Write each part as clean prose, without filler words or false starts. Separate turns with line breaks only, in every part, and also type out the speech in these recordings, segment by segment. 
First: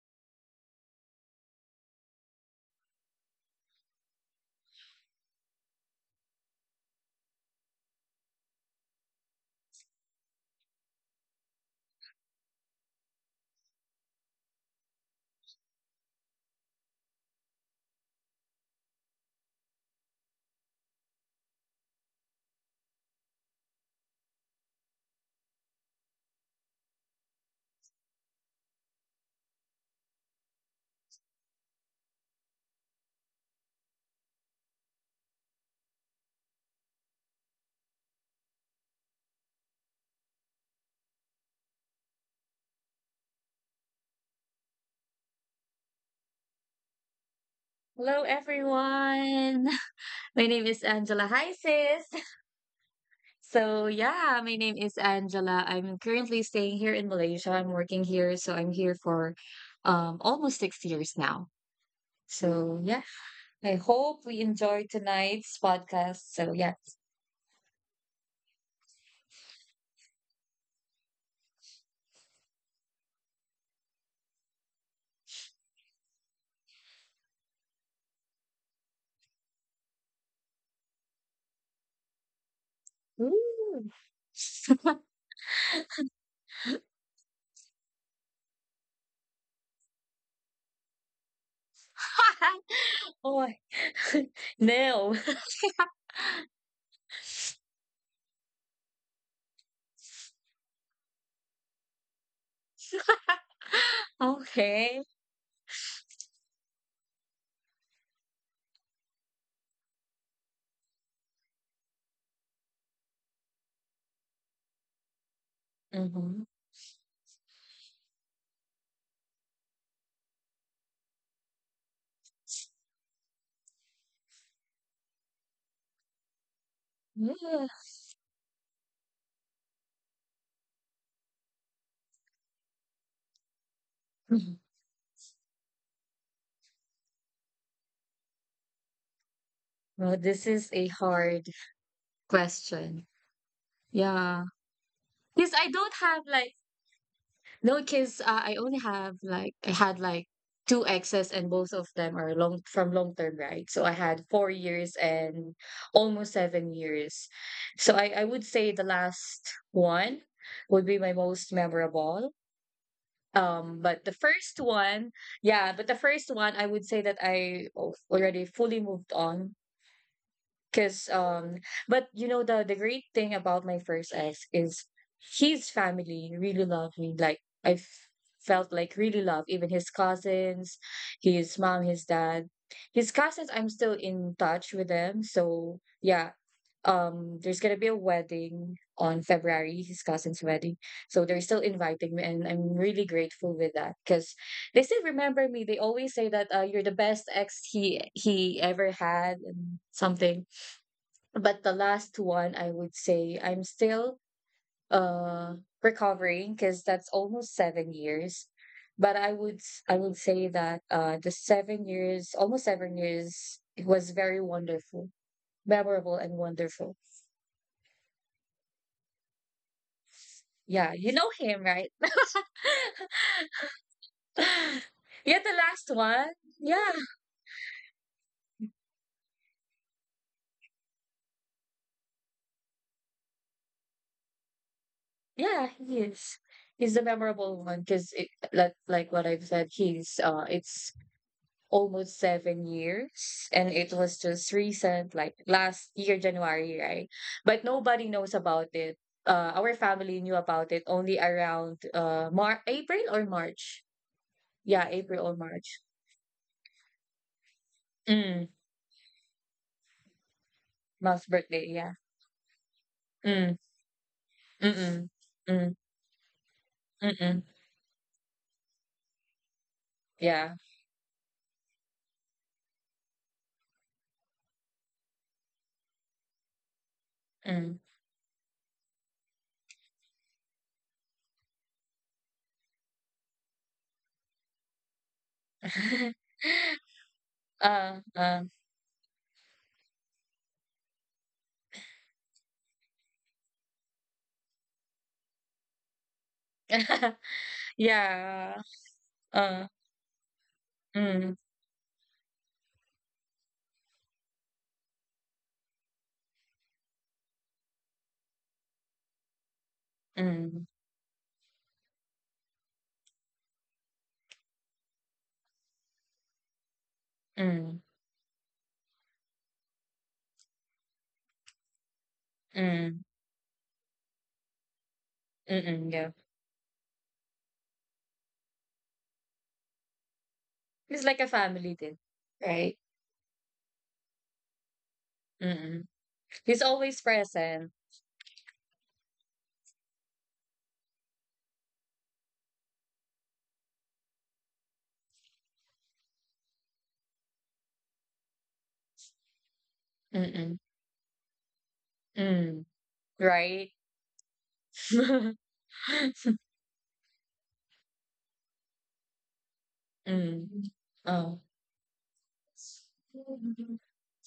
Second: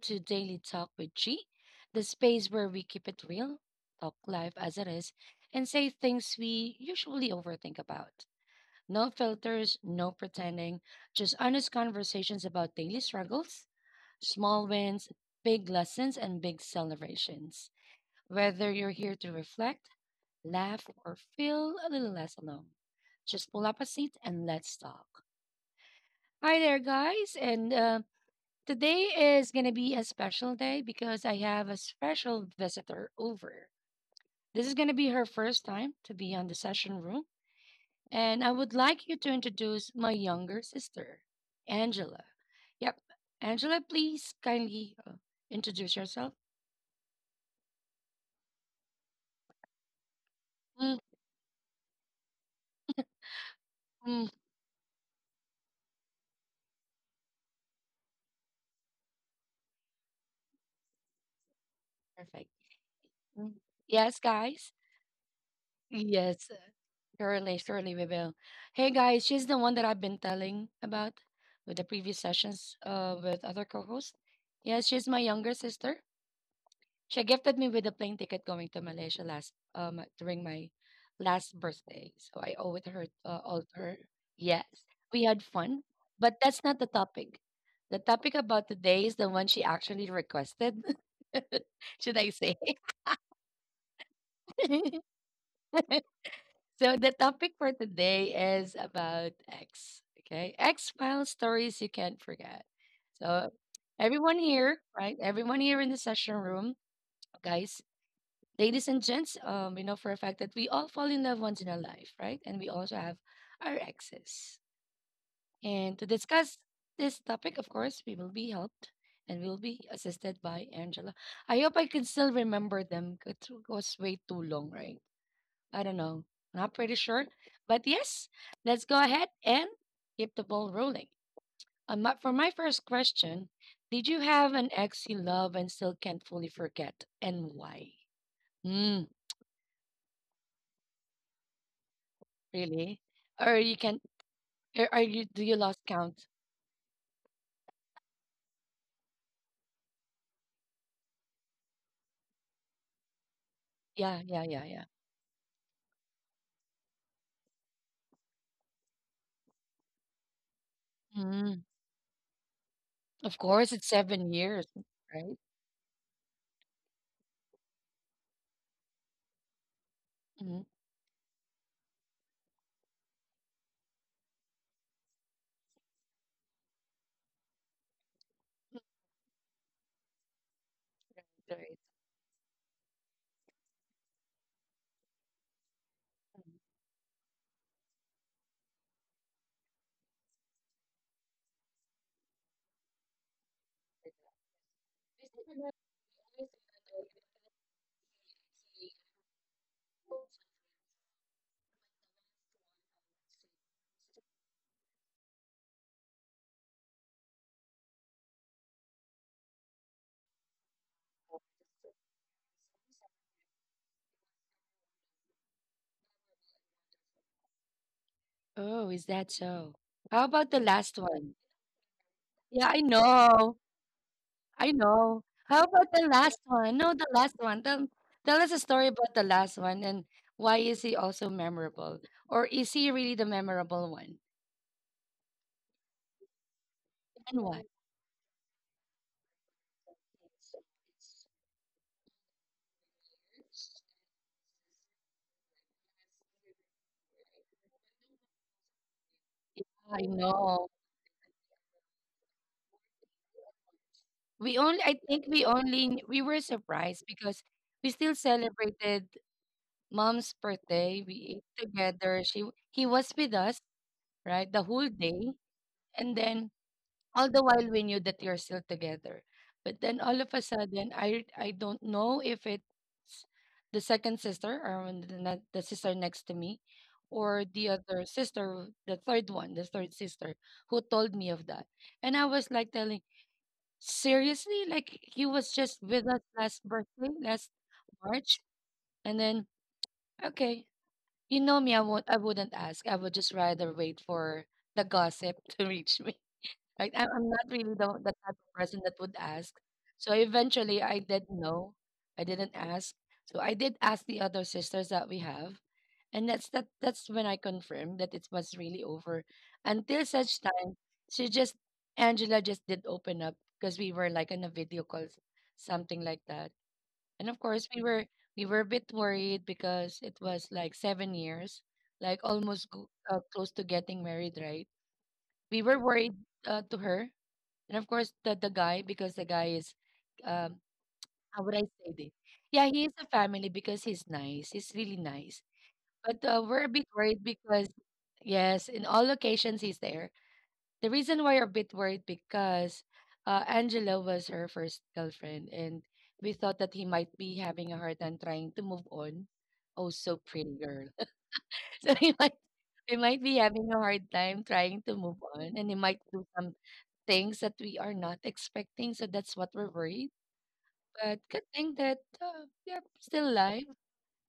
to Daily Talk with G, the space where we keep it real, talk life as it is, and say things we usually overthink about. No filters, no pretending, just honest conversations about daily struggles, small wins, big lessons, and big celebrations. Whether you're here to reflect, laugh, or feel a little less alone, just pull up a seat and let's talk. Hi there, guys, and today is going to be a special day because I have a special visitor over. This is going to be her first time to be on the session room, and I would like you to introduce my younger sister, Angela. Yep, Angela, please kindly introduce yourself.
Hello, everyone. My name is
Mm.
Angela. Hi, sis. So,
Mm.
yeah, my name is Angela. I'm currently staying here in Malaysia. I'm working here. So, I'm here for almost 6 years now.
Perfect.
So, yeah,
Mm.
I
Yes,
hope we
guys.
enjoy tonight's podcast.
Yes,
So, yeah.
surely, surely we will. Hey, guys, she's the one that I've been telling about with the previous sessions with other co hosts. Yes, she's my younger sister. She gifted me with a plane ticket going to Malaysia last during my last birthday. So I owe it her, all to
Ooh.
her. Yes, we had fun, but that's not the topic. The topic about today is the one she actually requested. Should I say?
oh, my- no.
So the topic for today is about X. Okay, X Files stories you can't forget. So everyone here,
Okay.
right? Everyone here in the session room, guys, ladies and gents, we know for a fact that we all fall in love once in our life, right? And we also have our exes. And to
Mm-hmm.
discuss this topic, of course, we will be helped and we will be assisted by Angela. I hope I can still remember them, 'cause it was way too long, right? I don't know. Not pretty sure.
Yeah.
But yes, let's go ahead and keep the ball rolling. For my first question, did you have an ex you love and still can't fully forget, and why? Hmm.
Well, this is a hard
Really?
question.
Or you can
Yeah.
or are you do
Because
you
I
lost
don't
count?
have like No, because I had like two exes, and both of them are long term, right? So I
Yeah,
had
yeah,
four
yeah, yeah.
years and almost 7 years. So I would say the last one would be my most
Mm.
memorable.
Of course, it's
But the
seven
first
years,
one,
right?
yeah, but the first one, I would say that already fully moved on.
Mm.
Cause but you know, the great thing about my first ex is his family really loved me. Like felt like really love. Even his cousins, his
Right.
mom, his dad. His cousins, I'm still in touch with them. So, yeah.
Mm.
Um, there's gonna be a wedding on February, his cousin's wedding. So they're still inviting me and I'm really grateful with that because they still remember me. They always say that you're the best ex he ever had and something. But the last one, I would say I'm still uh recovering because that's almost 7 years. But I would say that the 7 years, almost 7 years, it was very wonderful. Memorable and wonderful.
Oh, is that so? How about the
Yeah,
last
you know
one?
him, right?
Yeah, I know. I know.
Yeah, the
How about
last
the
one.
last one?
Yeah,
No, the last one. Tell us a story about the last one, and why is he also memorable? Or is he really the memorable one?
yeah, he is. He's the
And why?
memorable one because, like what I've said, he's it's almost 7 years, and it was just recent, like last year, January, right? But nobody knows about it.
Yeah,
Our
I
family knew
know.
about it only around april or march.
We only,
Yeah,
I think
april or
we
march.
only, we were surprised because we still
Mm,
celebrated mom's birthday.
mom's
We ate
birthday, yeah.
together. He was with
Mm,
us, right, the whole
mm-mm,
day.
mm,
And then, all the
mm-mm,
while, we knew that you're still together. But then all of a
yeah,
sudden, I don't know if it's the second sister, or when the sister next to me, or the
mm.
other sister, the third one, the third sister, who told me of that. And I was like telling, seriously? Like he was just with us last birthday, last March.
Uh.
And then, okay, you know me, I wouldn't ask. I would just rather wait for the gossip to reach me. Right? I'm not really the type of
Yeah.
person that would ask.
Uh,
So eventually, I did
mm,
know. I didn't ask. So I did ask the other sisters that we have, and that's that. That's when I confirmed that it was really over. Until such
mm,
time, she just Angela just did open up because we were like in a video call, something like that. And of course,
mm,
we were a bit worried because it was like 7 years, like
mm,
close to getting married, right? We were
mm-mm, yeah.
worried, to her, and of course, the guy, because the guy is, um,
It's like a
how would I
family,
say
did,
this? Yeah,
right.
he is a family because he's nice. He's really nice.
Mm.
But,
He's
we're a bit
always
worried because,
present.
yes, in all locations he's there. The reason why we're a bit worried because, Angela was her first girlfriend, and we thought that he might be having a hard time trying to move on. Oh, so pretty
Mm.
girl. So he might,
Mm.
he might be having
Right?
a hard time trying to move on, and he might do some things that we are not expecting. So that's what we're worried.
Mm.
But
Oh.
good thing that, we are still live,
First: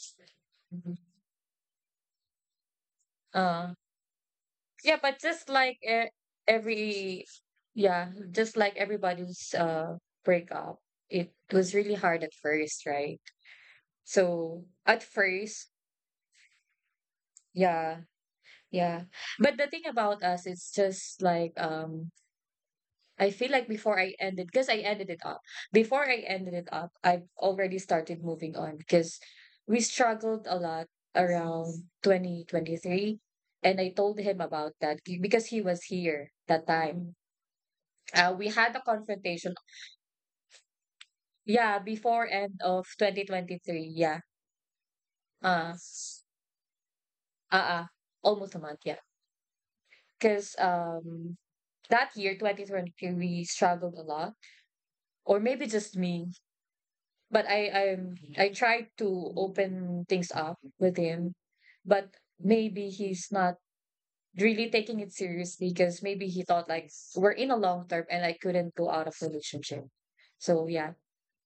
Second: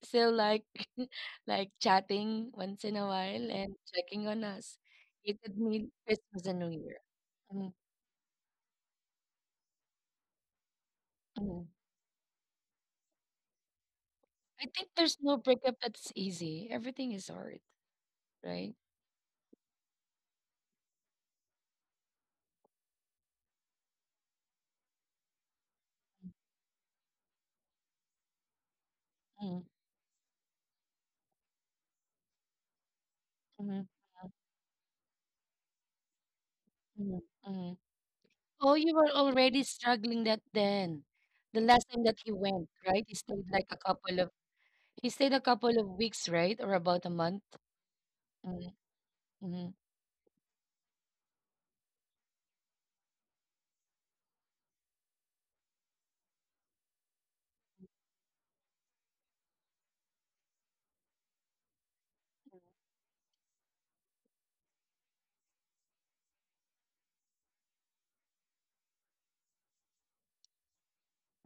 still like like chatting once in a while
Uh,
and checking on us.
yeah, but
It
just
could
like
mean
e-
Christmas and New Year.
every,
Mm,
yeah, just like everybody's breakup, it
mm.
was really hard at first, right? So
I think
at
there's no
first,
breakup that's easy. Everything is hard,
yeah,
right?
yeah. But the thing about us, it's just like, um, I feel like before I ended, because I ended it up, before I ended it up, I've already started moving on because
Mm,
we struggled a lot around 2023. And
mm,
I told him about because he was here that time.
mm, mm.
We had a
Oh, you were
confrontation.
already struggling that then. The
Yeah,
last time that
before
he
end
went,
of
right? He stayed like a
2023.
couple
Yeah.
of he stayed a
Uh,
couple of weeks, right? Or about a month.
uh, uh almost a month. Yeah.
Mhm.
Because, that year, 2023, we struggled a lot. Or maybe just me, but I tried to open things up with him, but maybe he's not really taking it seriously because maybe he thought like we're in a long term and I couldn't go out of relationship. So, yeah.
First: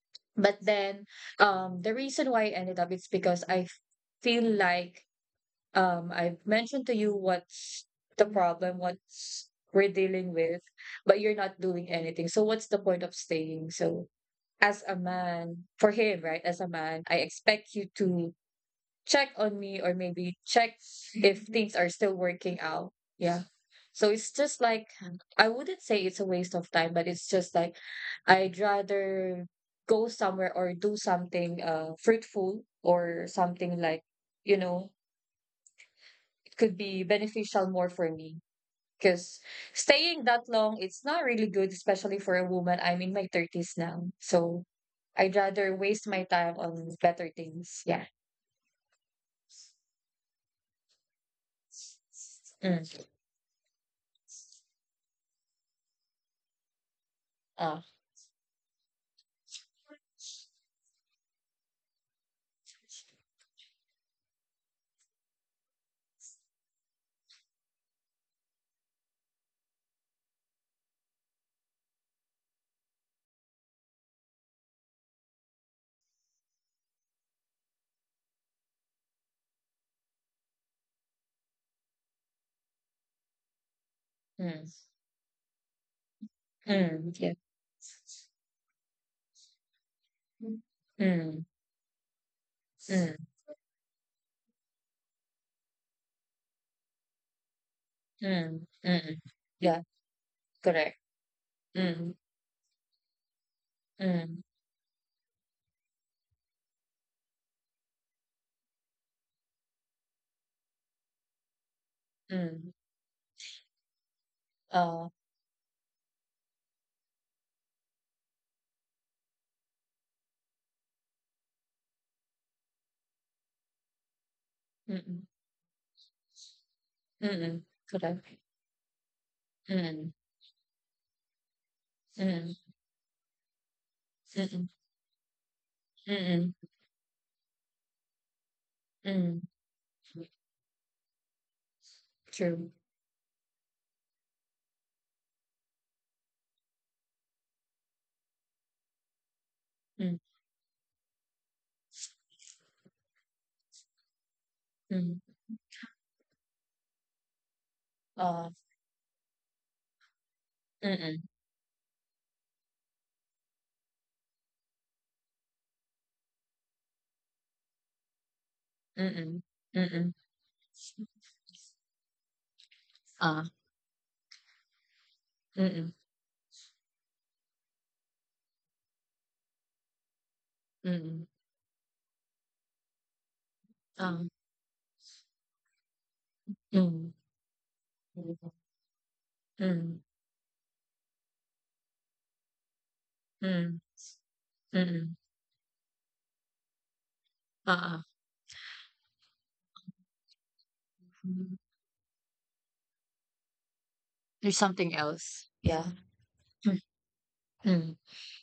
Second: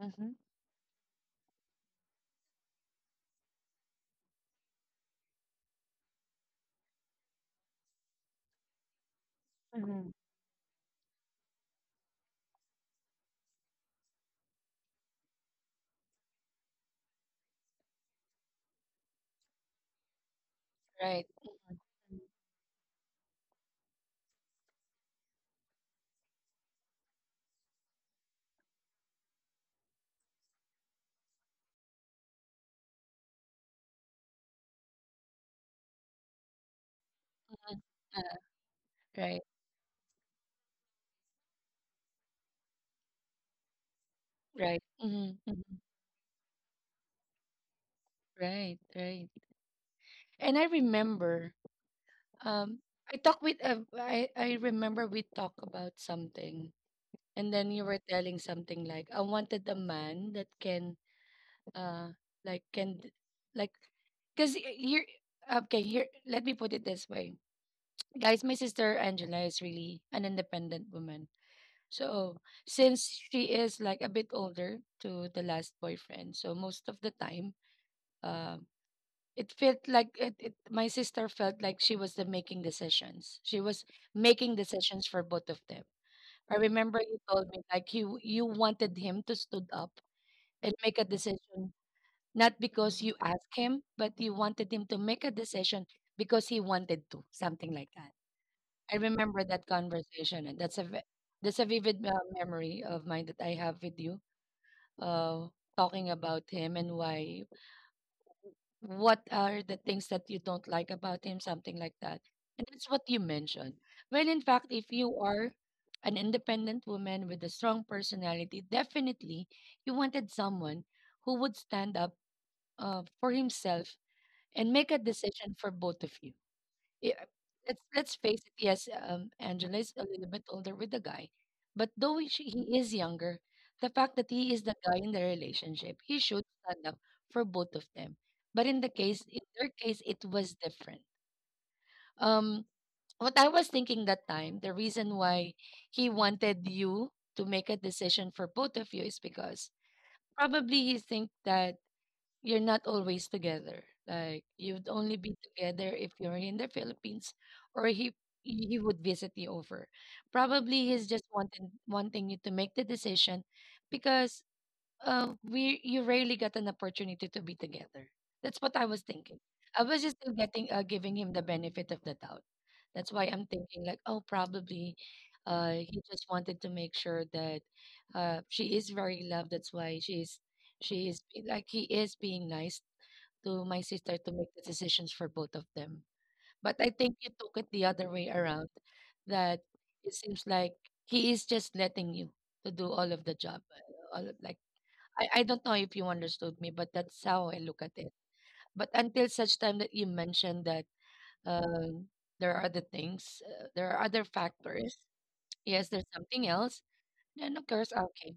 Mhm.
But then, um, the reason why I ended up, it's because feel like, um, I've mentioned to you what's the problem, what's we're
Mhm.
dealing with, but you're not doing anything. So what's the point of staying? So as a man, for him, right? As a man, I expect you to check on me or maybe check
right.
if things are still working out. Yeah. So it's just like, I wouldn't say it's a waste of time, but it's just like, I'd rather go somewhere or do something fruitful or something like, you know, it could be beneficial
Mhm.
more for me
uh,
because
Right,
staying that long, it's not really good, especially for a woman. I'm in my 30s now. So
right.
I'd
Mhm, mhm.
rather waste my time on better things. Yeah.
Right, right. And I remember, um,
Mm.
I talked with, I remember we talked about something, and then
Ah.
you were telling something like, I wanted a man that can, uh, like, can, d- like, because you're, okay, here, let me put it this way. Guys, my sister Angela is really an independent woman. So, since she is like a bit older to the last boyfriend, so most of the time, um, it felt like it, My sister felt like she was the making decisions. She was making
Mm.
decisions for both of them. I remember
Mm.
you
Yeah.
told me like you wanted him to stood up and make a
Mm.
decision, not because
Mm.
you asked him, but you wanted him to make a decision because he wanted to, something like that.
Mm.
I
Mm.
remember that
Yeah.
conversation, and that's
Correct.
that's a vivid,
Mm.
memory of mine that I have with you,
Mm.
uh, talking about him, and why what are the things that you don't like about him, something like that, and
Mm.
that's what you mentioned. Well, in fact, if
Ah.
you are an independent woman with a strong personality, definitely you wanted someone who would stand up, for himself, and make a
Mm.
decision for both of you. Yeah,
Mm. Mm.
let's
Correct.
face it. Yes, Angela is a
Mm.
little bit older with the guy, but though he, she,
Mm.
he is younger, the fact that he is
Mm.
the guy in the relationship, he should
Mm. Mm.
stand up for both of them. But in
Mm.
in their case, it was different. Um,
True.
what I was thinking that time, the reason why he wanted you to make a decision for both of you is because
Mm.
probably he think that you're not always together. Like you'd only
Mm.
be together if you're in the Philippines, or he
Ah.
he would visit you over. Probably he's
Mm.
just wanting you to make the decision because, we you rarely got an opportunity to be together. That's what I was
Mm.
thinking.
Mm.
I
Mm.
was
Mm.
just still getting giving him the benefit of the doubt. That's why
Ah.
I'm thinking like, oh, probably,
Mm-mm,
he just wanted to make sure that, she is very loved. That's why she's she is
mm-mm,
like he is being nice to my sister,
um,
to make the decisions for both of them. But I
mm,
think you took it the other way
mm, oo,
around. That
mm,
it seems like he is just letting you to do all of the job,
mm,
all of, like
mm,
I don't know if you understood me, but that's how I look at
uh-uh, mm,
it.
oo.
But until such time that you mentioned that,
Hmm,
um, there are other
there's something
factors.
else, yeah.
Yes, there's something
Mm,
else. Then of
mm,
course, okay,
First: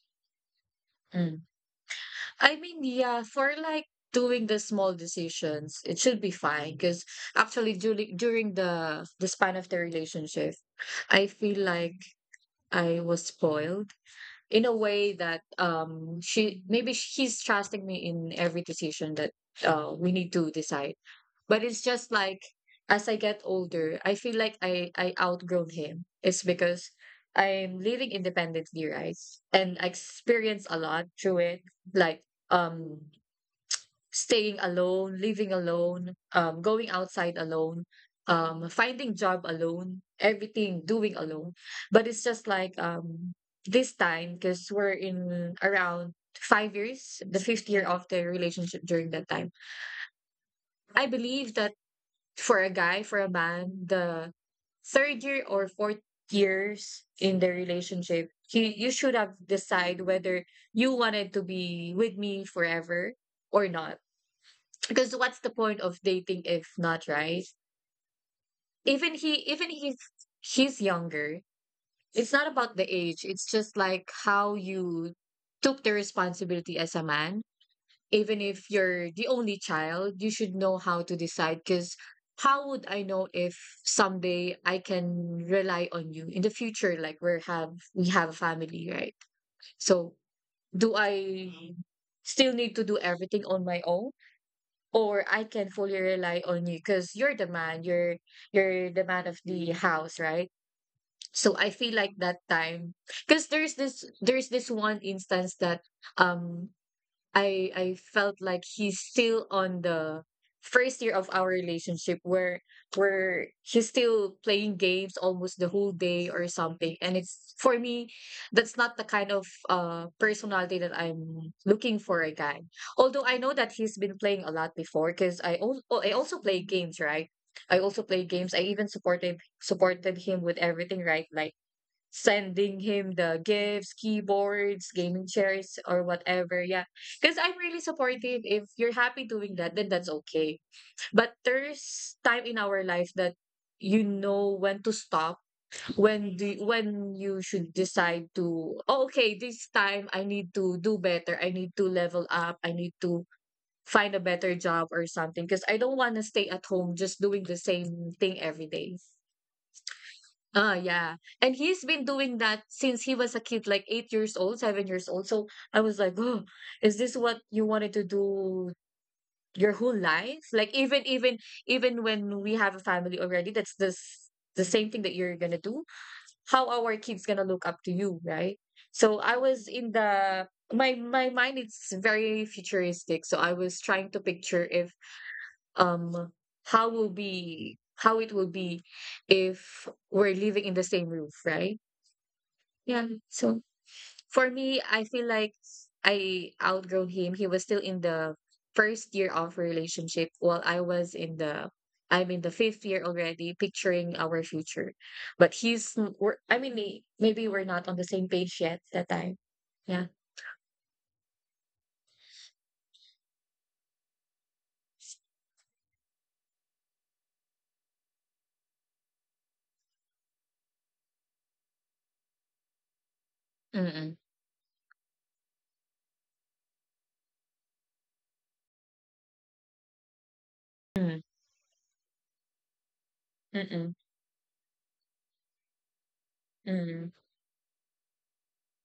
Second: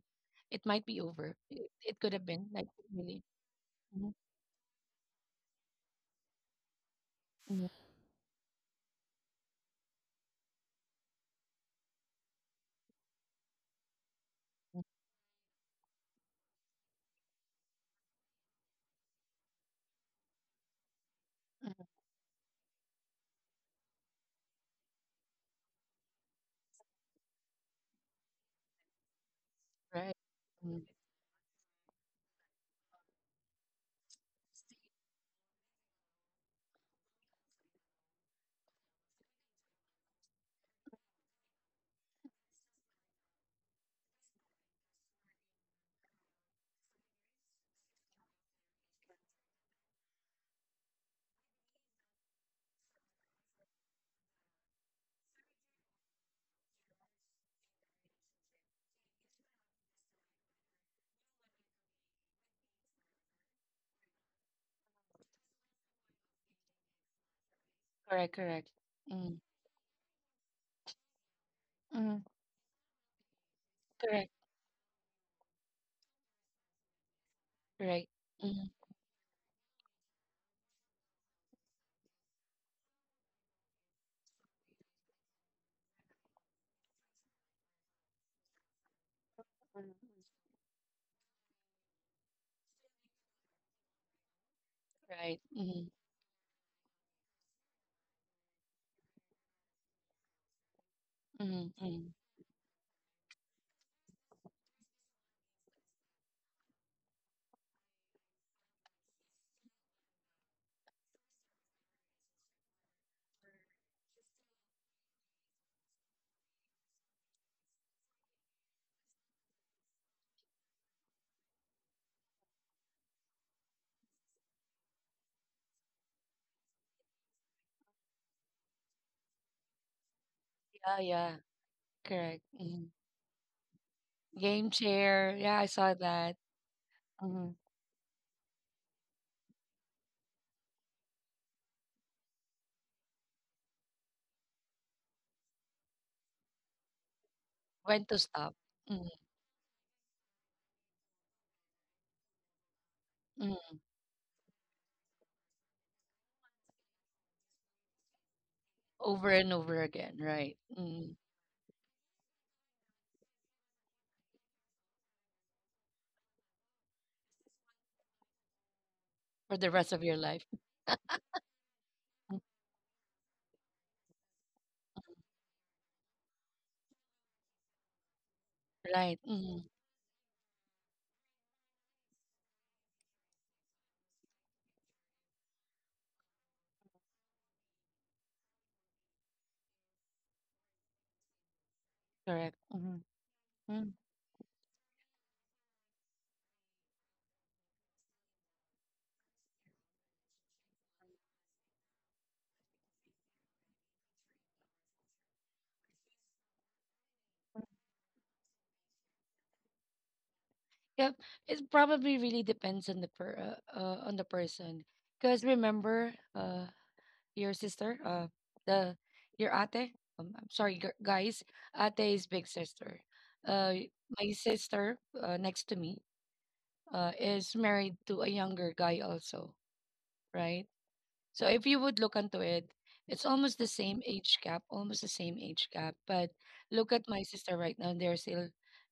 it might be over.
mm.
It could have been
I
like
mean,
really.
yeah, for, like,
Mhm,
doing the small decisions, it should be fine. Cause
mhm,
actually during the span of the relationship, I feel like I was spoiled. In a
mhm,
way that, um, she, maybe she's trusting me in every decision that we need to decide, but it's
mhm.
just like, as I get older, I feel like I outgrown him. It's because I'm living independently, right? And I
Right.
experience a
Mm.
lot through it, like, um, staying alone, living alone, going outside alone, finding job alone, everything doing alone. But it's just like, this time, because we're in around 5 years, the fifth year of the relationship during that time. I believe that for a guy, for a man, the third year or fourth years in the relationship, he, you should have decide whether you wanted to be with me forever or not, because what's the point of dating if not, right?
Correct. Correct.
Even he,
Mm.
even he's younger.
Mm.
It's not about the age. It's just like
Correct.
how you took the responsibility as a man.
Correct.
Even
Mm.
if you're the only child, you should know how to decide. Because how would I know if someday I can rely on you in the future? Like we have a family, right? So do I still need to do everything on my own? Or
Right.
I can
Mm,
fully rely on you, because you're the man, you're the man of the house, right? So I
mm,
feel
mm.
like that time, because there's this one instance that, um, I felt like he's still on the first year of our relationship, where he's still playing games almost the whole day or something, and it's for me, that's not the kind of personality that I'm looking for a guy. Although I know that he's been playing a lot before, because I also play games, right? I also play games. I even supported him with
Yeah.
everything, right?
Yeah.
Like
Correct.
sending
Mm.
him the gifts,
Game
keyboards, gaming
chair. Yeah, I
chairs,
saw
or
that.
whatever. Yeah. Because
Mm.
I'm really supportive. If you're happy doing that, then that's okay. But there's time in our life that you know when to stop, when you should
When to
decide
stop.
to,
Mm-hmm.
oh, okay, this time I need to do better. I need to level up. I need to
Mm.
find a better job or something, because I don't want to stay at home just doing the same thing every day.
Over and over again, right? Mm.
Yeah. And he's been doing that since he was a kid, like 8 years old, 7 years old. So I was like, oh, is this what you wanted to do
For the
your
rest of
whole
your life.
life? Like even even
Mm-hmm.
when we have a family already, that's this the same thing that you're gonna do. How are our kids gonna look up to you, right?
Right.
So I
Mm.
was in the, my mind, it's very futuristic. So I was trying to picture if, um, how it will be if we're living in the same roof, right?
Correct. Mm,
Yeah. So
mm.
for me, I feel like I outgrown him. He was still in the first year of relationship while I was in the, I'm in the fifth year already, picturing our future. But we're, I mean, maybe we're not on the same page yet that time. Yeah.
Yep. It probably really depends on the per on the person. Because remember, your sister, the your ate. I'm sorry, guys. Ate is big sister. Uh,
Mm-mm.
my sister, next to me, is married to a younger guy also, right?
Mm.
So if you would look into it, it's almost the same
Mm-mm.
age gap, almost the same age gap. But look at
Mm-mm.
my sister right now, they're still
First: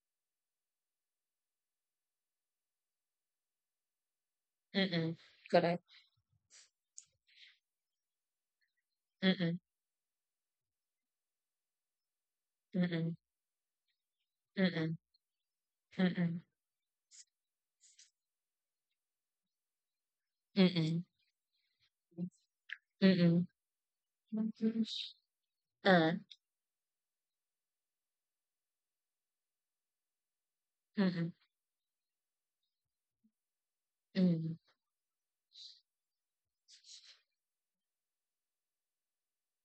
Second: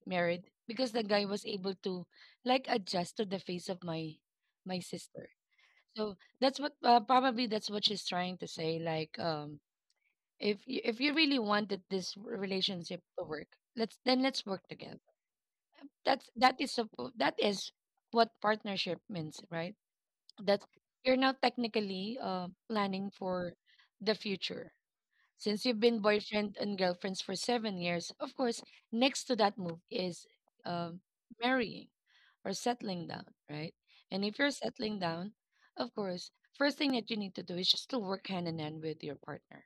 married because the guy was able to like adjust to the face of my
Mm-mm.
sister.
Correct.
So that's what she's trying to say. Like,
Mm-mm.
if you, really wanted this relationship
Mm-mm.
to work, let's work
Mm-mm.
together. That is what partnership means, right? That
Mm-mm.
you're now technically, planning
Mm-mm.
for the future.
Mm-mm.
Since you've been
Uh,
boyfriend and girlfriends for 7 years, of course, next to that move is um
mm-mm.
marrying or settling down, right? And if you're
Mm-mm.
settling down, of course, first thing that you need to do is just to work hand in hand with your partner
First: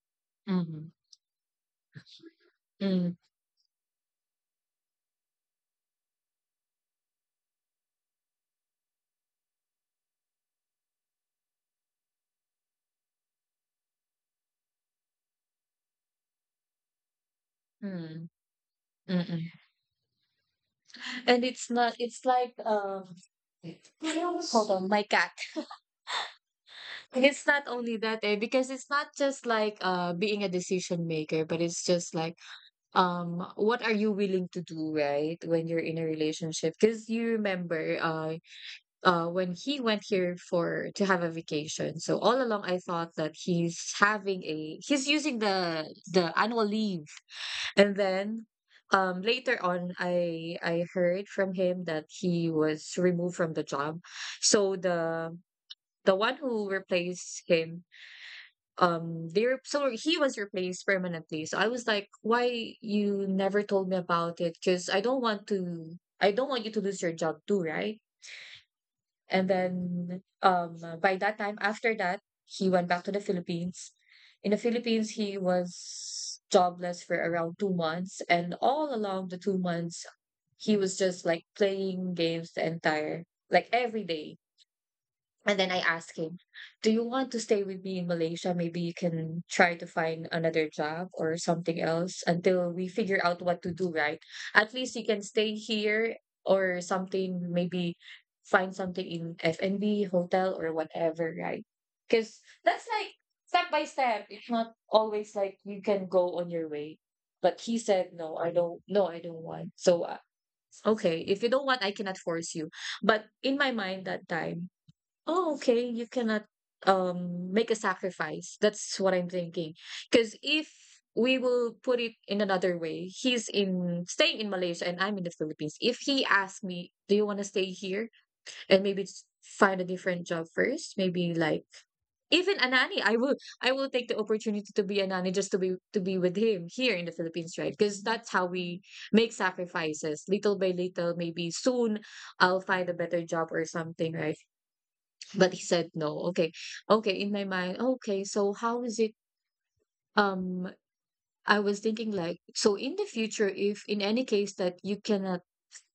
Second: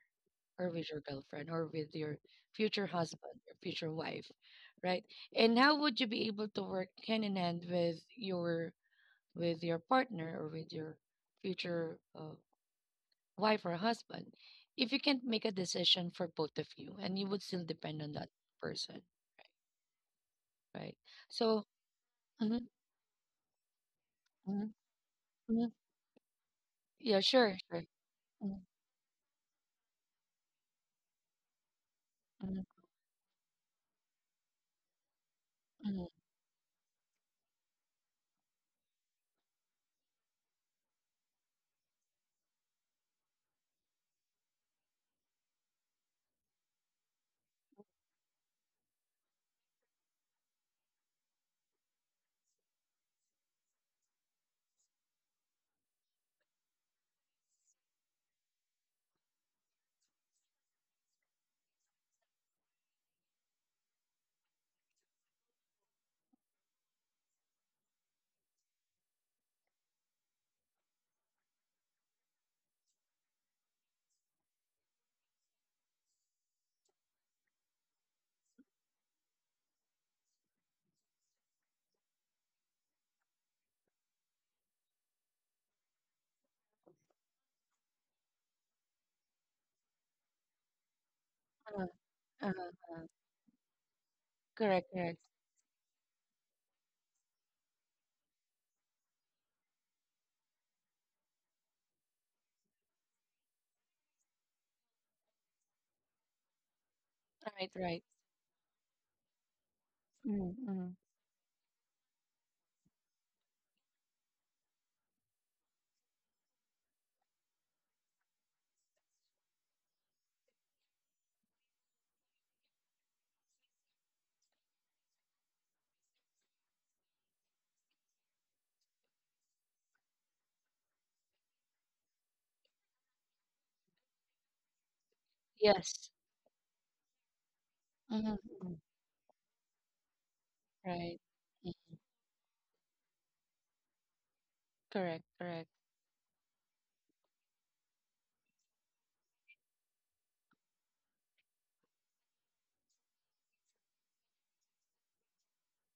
or with
Mm-mm.
your girlfriend or with your future husband or future wife, right? And how would you be able to work hand in hand with your partner or with your future wife or husband if you can't make a decision for both of you and you would still depend on
Mm-mm.
that person,
Mm-mm.
right?
And
So,
it's not, it's like,
mhm,
hold
mhm,
on, my cat.
mhm. Yeah,
It's
sure,
not
sure.
only that, eh,
Mhm,
because it's not just like being a decision maker, but it's just like,
mhm,
um, what are you willing to do, right? When you're in
mhm.
a relationship. Because you remember when he went here for to have a vacation. So all along I thought that he's having a he's using the annual leave, and then, later on, I heard from him that he was removed from the job. So the one who replaced him, so he was replaced permanently. So I was like, why you never told me about it? Because I don't want to. I don't want you to lose your job too, right? And then, by that time, after that, he went back to the Philippines. In the Philippines, he was jobless for around 2 months. And all along the 2 months, he was just like playing games the entire, like every day. And then I asked him, do you want to stay with me in Malaysia? Maybe you can try to find another job or something else
Uh, uh,
until we
uh,
figure out what to do, right? At
correct,
least you
correct,
can stay here or something, maybe find something in F&B, hotel, or whatever, right? Because that's like step by step. It's not always like you can go on your way. But
right,
he
right.
said, no, I don't want.
Mhm, mhm.
Okay, if you don't want, I cannot force you. But in my mind that time, oh, okay, you cannot make a sacrifice. That's what I'm thinking. Because if we will put it in another way, he's in staying in Malaysia and I'm in the Philippines. If he asks me, do you want to stay here and maybe find a different job first? Maybe like even a nanny. I will take the opportunity to be a nanny just to be to
Yes.
be with him here in the Philippines, right? Because that's
Mhm,
how
mhm.
we make sacrifices, little by little.
Right.
Maybe
Mhm.
soon I'll find a better job or something, right?
Correct,
But he
correct.
said no. Okay, okay, in my mind, okay, so how is it? um I was thinking like, so in the future, if in any case that you cannot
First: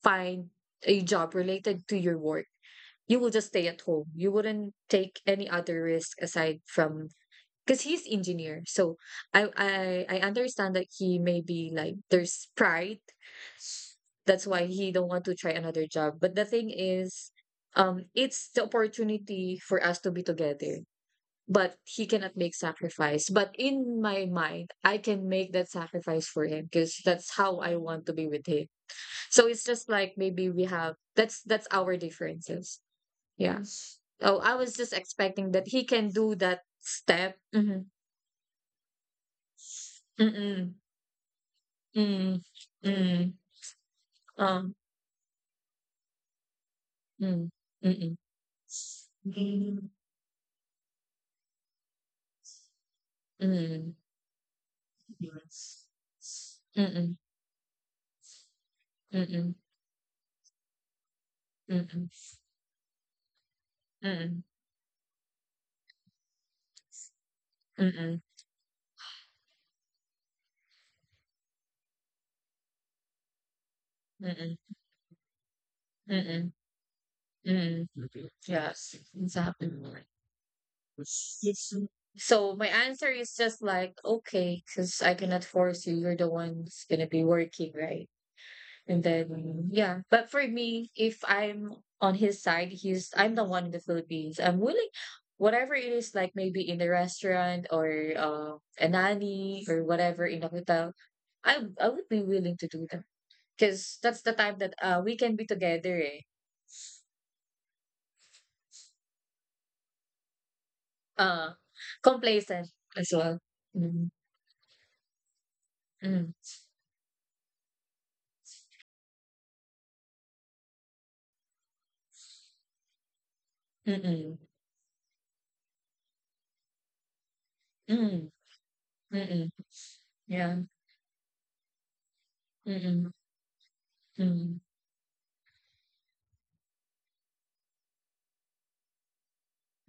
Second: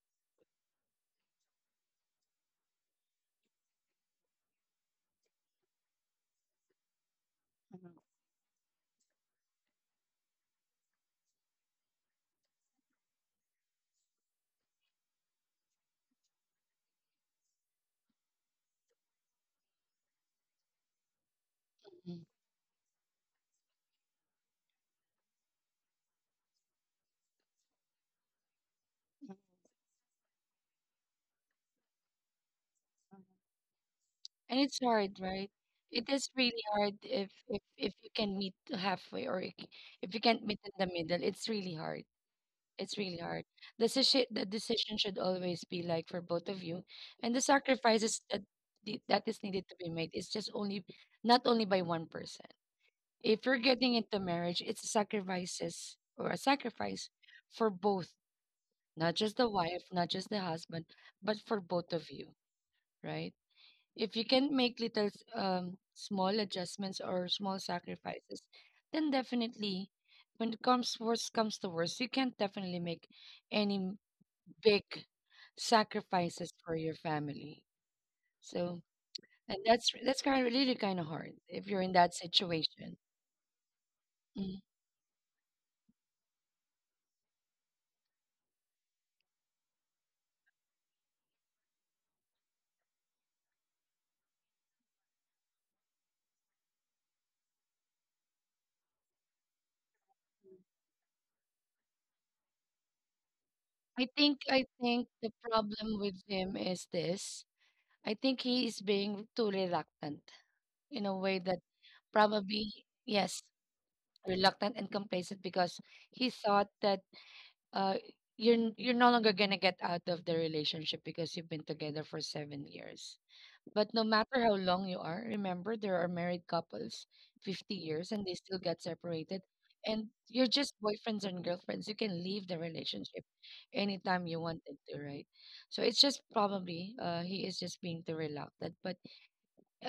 find a job related to your work, you will just stay at home. You wouldn't take any other risk aside from, because he's engineer. So I understand that he may be like there's pride, that's why he don't want to try another job. But the thing is, it's the opportunity for us to be together, but he
Mhm,
cannot make sacrifice. But in my mind, I can make that sacrifice for him because that's how I want to be with him.
mhm.
So it's just like maybe we have that's our differences. Yeah. Oh, I
And
was
it's
just
hard, right?
expecting that he
It
can
is
do that
really hard if
step.
if
Mm-hmm.
if you can meet halfway, or if you can't meet in
Mm-mm.
the middle, it's really hard.
Mm.
It's really
Mm.
hard. The decision the
Um.
decision should always be like for both of you, and the
Mm. Mm. Mm.
sacrifices that that is needed to be made is just only not only by one person. If you're
Mm.
getting into marriage, it's
Mm.
sacrifices or a
Mm.
sacrifice
Mm.
for both, not
Mm.
just the
Mm.
wife, not just the husband, but for both
Mm.
of you, right? If you
Mm.
can make little small adjustments or small
Mm. Mm.
sacrifices, then definitely, when it comes worst comes to worst, you can't definitely make any
Mm.
big
Mm.
sacrifices for your family.
Mm,
So,
yes,
and
exactly.
that's kind of really kind of hard if you're in that
So my
situation.
answer is just like,
Mm-hmm.
okay, because I cannot force you. You're the one who's gonna be working, right? And then yeah. But for me, if I'm on his side, he's I'm the one in the Philippines. I'm willing, whatever it is, like maybe in the restaurant or a nanny or whatever in a hotel, I would be willing to do that. Because
I
that's the
think
time
I
that
think
we
the
can be
problem
together.
with
Eh.
him is this. I think he is being too reluctant in a way
Uh,
that,
complacent
probably
as well.
yes,
Mm,
reluctant and complacent because he
mm,
thought that uh you're no longer gonna get out of the relationship because you've been together for 7 years. But no
mm-mm,
matter how long you are, remember, there are married couples 50 years and
mm,
they still get separated.
mm-mm,
And you're
yeah,
just boyfriends and girlfriends. You can leave the
mm-mm,
relationship anytime you
mm,
wanted to, right? So it's just probably he is just being too reluctant. But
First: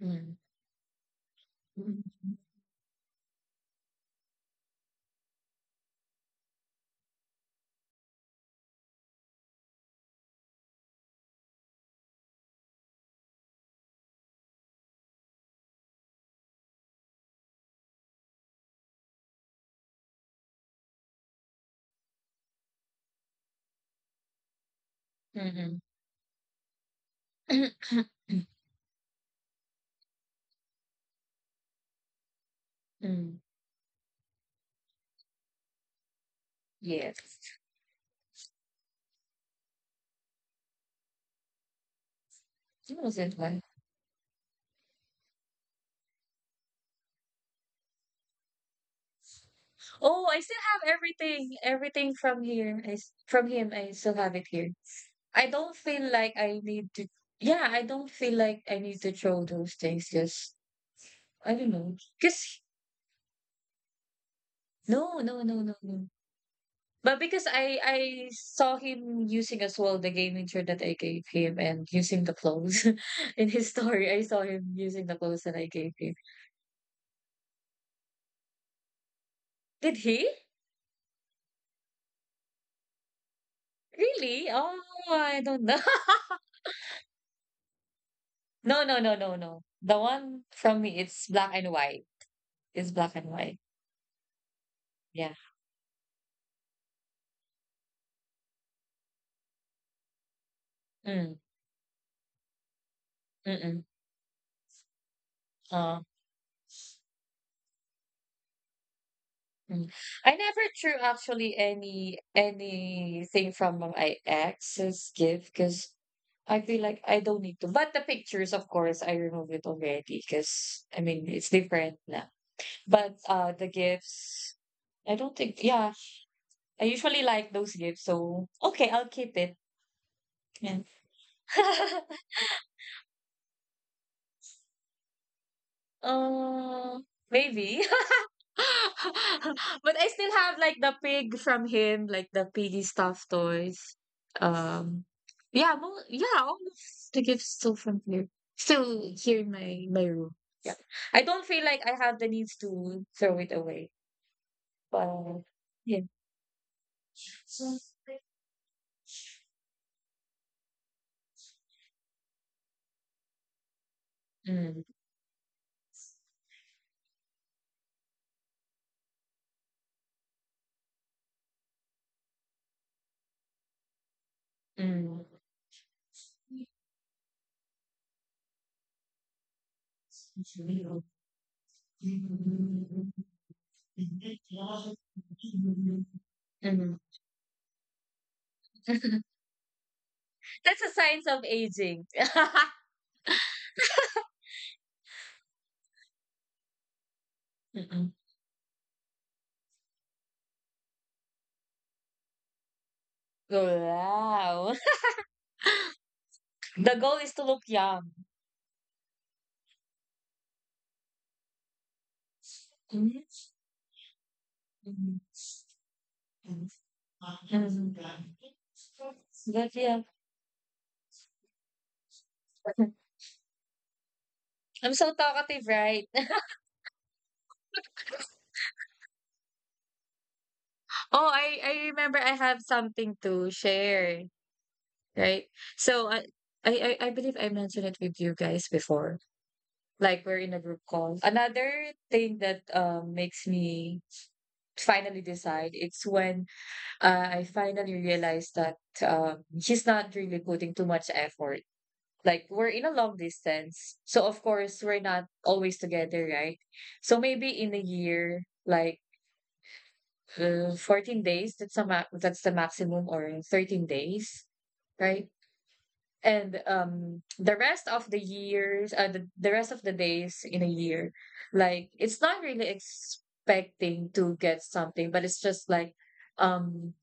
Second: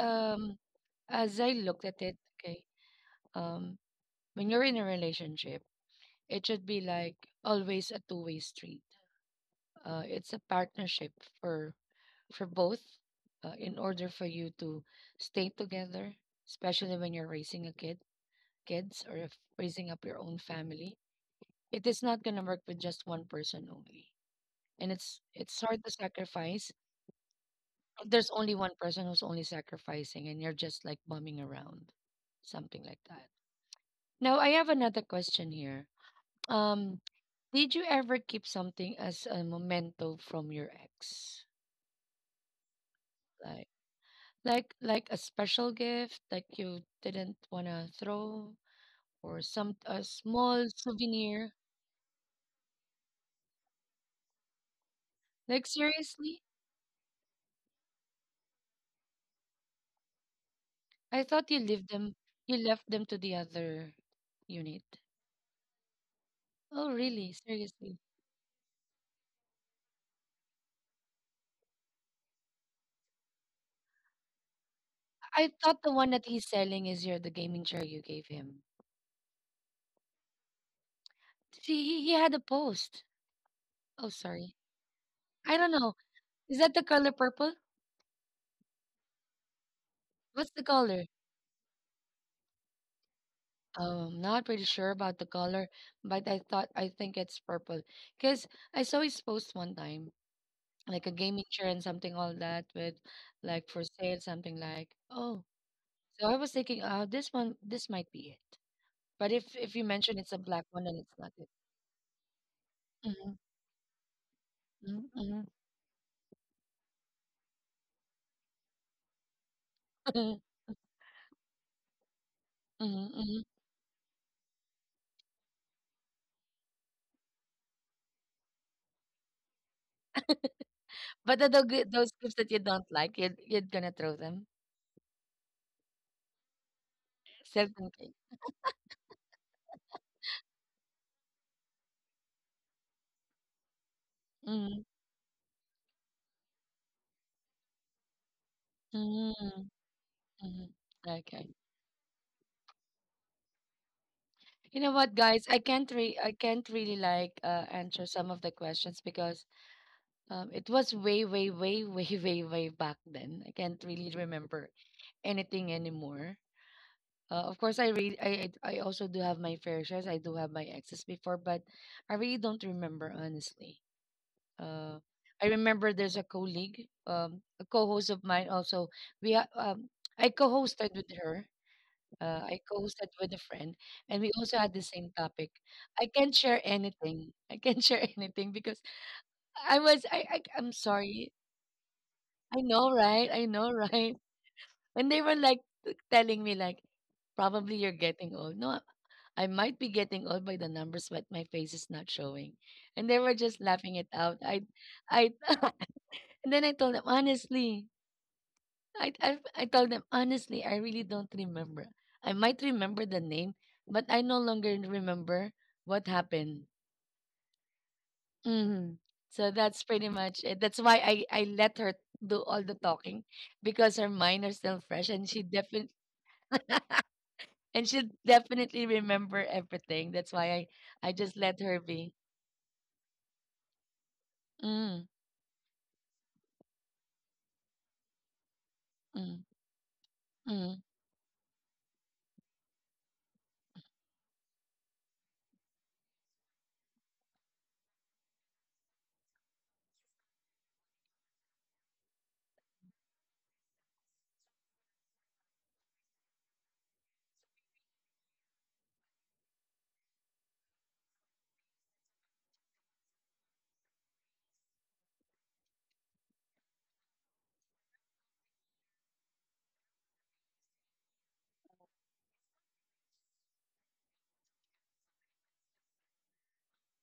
mm,
as I looked
mm,
at it, okay, um when you're in a relationship, it should be like always a two-way street, it's a partnership for for both, in order for you to stay together, especially when you're raising a kid kids, or if raising up your own family, it is not going to work with just one person only, and it's
mm,
hard to sacrifice if there's
mm.
only one person who's only sacrificing, and you're just like bumming around, something like that.
Mm,
Now I have another question here. um
yes.
did you ever keep something as a memento from your ex?
What was it one?
Like like a special gift, like you didn't want to throw, or some a
Oh, I still
small
have
souvenir.
everything. Everything from here is from him. I still have it here. I
Like,
don't feel like
seriously,
I need to. Yeah, I don't feel like I need to throw those things. Just
I thought
I don't know.
you
Cause
left them to the other unit.
no, no, no, no, no.
Oh,
But
really?
because I
Seriously,
I saw him using as well the gaming chair that I gave him and using the clothes in his story, I saw him using the clothes
I
that I
thought the
gave
one
him.
that he's selling is your the gaming chair you gave him.
Did he?
See, he had a post. Oh,
Really?
sorry,
Oh, I
I
don't
don't
know.
know. Is that the color purple?
No, no, no, no, no. The one
What's the
from me,
color?
it's black and white. It's black and white.
Oh, I'm not pretty sure about the
Yeah.
color, but I think it's purple because I saw his post one time like a
Mm,
game insurance, something all that with like for
mm-mm.
sale, something like, oh.
Oh.
So I was thinking, this might be it. But if you
Mm.
mention it's
I
a
never
black one, then
threw
it's not it.
actually
Mm-hmm,
anything from my ex's
mm-hmm.
gift because I feel like I don't need to. But the pictures, of course, I removed it already because I mean it's different now. But
Hmm.
the gifts, I don't think. Yeah, I usually like those gifts, so okay, I'll keep it. Yeah.
But those gifts that you don't like, you're gonna throw them.
um, maybe.
Certain case.
But I still have like the pig from him, like the piggy stuffed toys.
Mm-hmm.
Um, yeah, mo yeah, all of the gifts still from here, still
Mm,
here in my room.
mm.
Yeah, I don't
Okay.
feel like I have the needs to throw it away,
You know what,
but
guys?
yeah.
I can't really like answer some of the questions, because it was way, way, way, way, way, way back then. I can't really remember
Mm,
anything anymore. Of course, I read. I also do have my fair shares. I do have my exes before, but I really don't remember, honestly. Uh,
mm.
I remember there's a colleague, a co-host of mine. Also, we ha- um, I co-hosted with her. I co-hosted with a friend, and we also had the same topic. I can't share
Mhm.
anything. I can't share anything because I'm
That's a signs
sorry.
of aging.
I know, right? I know, right? And they were like telling me, like, probably you're
Mm-mm.
getting old. No, I might be getting old by the numbers, but my face is not showing. And they were just laughing it out.
Wow.
I, and then I told
The
them
goal is to look
honestly.
young.
I told them honestly. I really don't remember. I might remember the
But
name, but I no longer remember what happened. Mhm. So that's
yeah,
pretty much it. That's why I let her do all the talking, because her mind are still
I'm
fresh
so
and she
talkative,
definitely,
right?
and she'll definitely remember everything. That's why I
Oh,
just let
I
her be.
remember I have something to share,
Mm,
right? So I I believe I mentioned it with you guys before.
mm,
Like we're in a group
mm.
call. Another thing that makes me finally decide it's when I finally realized that she's not really putting too much effort. Like we're in a long distance, so of course we're not always together, right? So maybe in a year, like, 14 days, that's the maximum, or 13 days, right? And the rest of the years, the rest of the days in a year, like it's not really expecting to get something, but it's just like, um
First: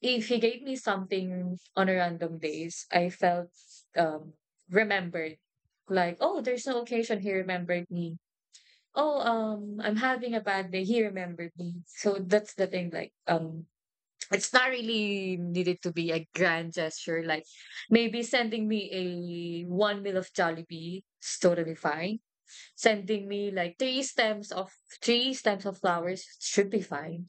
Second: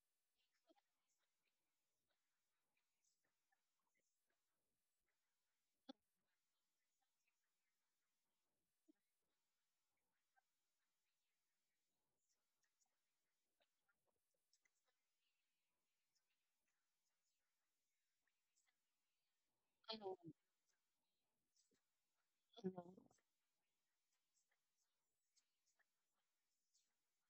if he gave me something on a random days, I felt, um remembered. Like, oh, there's no occasion, he remembered me. Oh, I'm having a bad day, he remembered me. So that's the thing. Like, it's not really needed to be a grand gesture. Like, maybe sending me a one meal of Jollibee is totally fine. Sending me like three stems of flowers should be fine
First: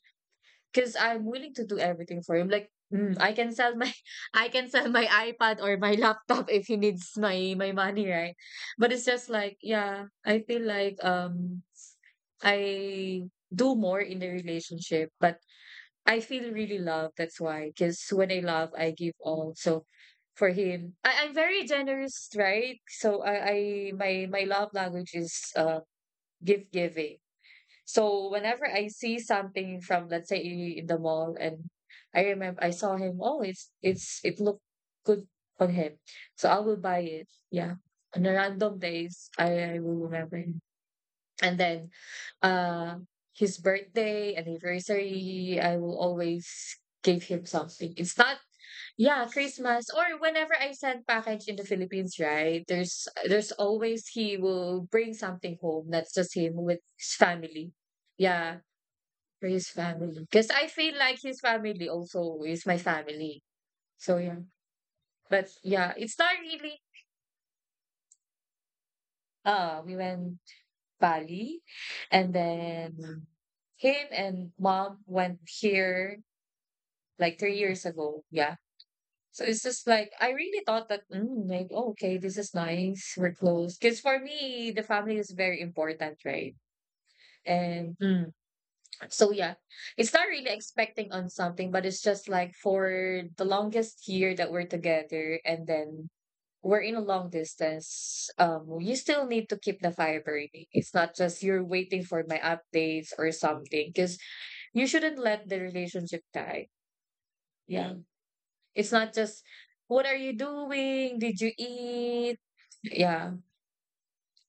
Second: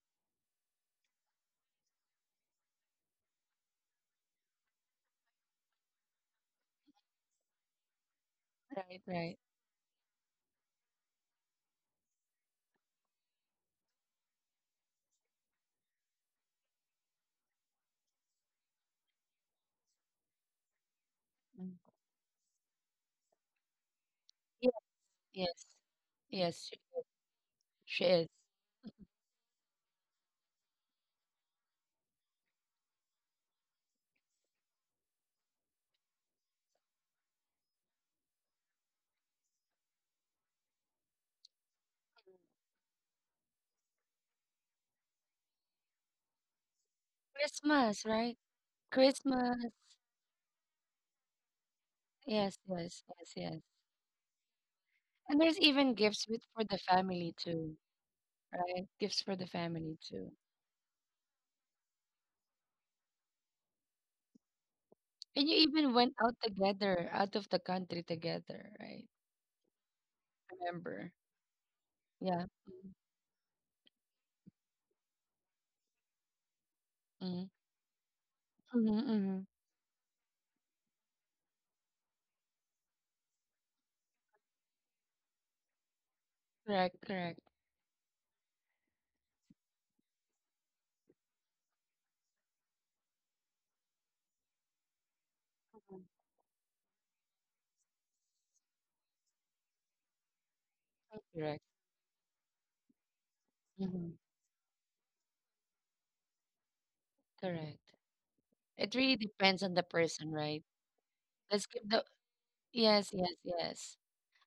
because I'm willing to do everything for him. Like, mm, I can sell my, I can sell my iPad or my laptop if he needs my money, right? But
Right,
it's just
right.
like, yeah, I feel like I do more in the relationship, but I feel really loved. That's why, because when I love, I give all. So for him, I'm very
Mm.
generous, right? So I my my love
Yeah.
language is
Yes.
give
Yes, she,
giving.
she is.
So whenever I see something from, let's say, in the mall, and I remember I saw him, oh, it's it looked good on him, so I will buy it. Yeah, on the random days, I will remember, and then uh his birthday anniversary, I will always give him something.
Christmas,
It's not,
right?
yeah,
Christmas.
Christmas or whenever I send package in the Philippines,
Yes,
right,
yes,
there's
yes, yes.
always he will bring
And
something
there's
home,
even
that's
gifts
just
with
him
for the
with his
family
family.
too,
Yeah,
right? Gifts for the
for his
family
family,
too.
because I feel like his family also is my family, so yeah.
And
But
you
yeah,
even went
it's not
out
really,
together, out of the country together, right?
we went
Remember?
Bali. And
Yeah.
then him and mom went here like
Mm-hmm.
3 years ago. Yeah.
Mm-hmm.
So it's just like I really thought that, mm, like, oh, okay, this is nice. We're close, because for me the family is very important, right?
Correct, correct.
And mm, so yeah, it's not really expecting on something, but it's just like for the longest year that we're together, and
Mhm.
then we're in a long distance, you still need to keep the fire burning. It's not just
Correct.
you're waiting for my updates or something,
Mm-hmm.
because you shouldn't let the relationship die. Yeah.
Correct.
It's
It
not
really
just,
depends on the
what are
person,
you
right?
doing? Did you
Let's give the.
eat?
Yes,
Yeah.
yes, yes.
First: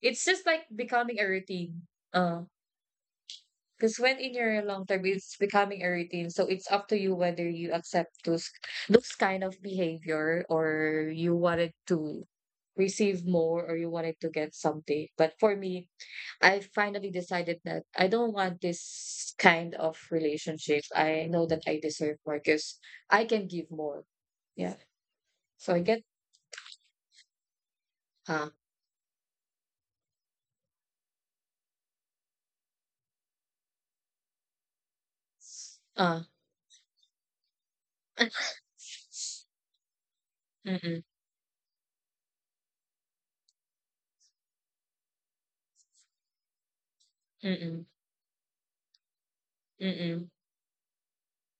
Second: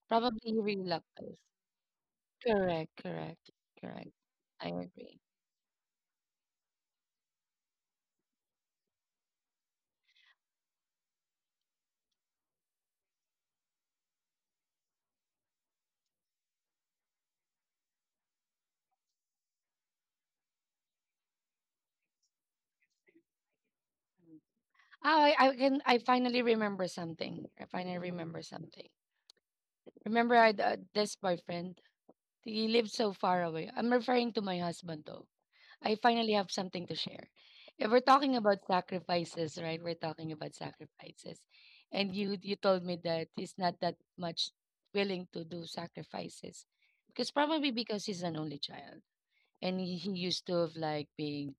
It's
Probably
just
he
like
really loved
becoming a
those.
routine. Uh,
Correct, correct,
Because
correct.
when in your
I
long term,
agree.
it's becoming a routine. So it's up to you whether you accept those kind of behavior or you wanted to receive more or you wanted to get something. But for me, I finally decided that I don't want this kind of relationship. I know that I deserve more because I can give more. Yeah.
Oh, I
So I
can.
get
I finally remember something. I finally remember
ah
something. Remember, I this boyfriend. He lived so far away. I'm referring to my husband, though. I
ah
finally have something to share. If we're talking about sacrifices, right? We're talking about
mm-mm,
sacrifices. And you told me that he's not that much willing to do sacrifices. Because probably
mm-mm,
because he's an only child. And he
mm-mm,
used to of like being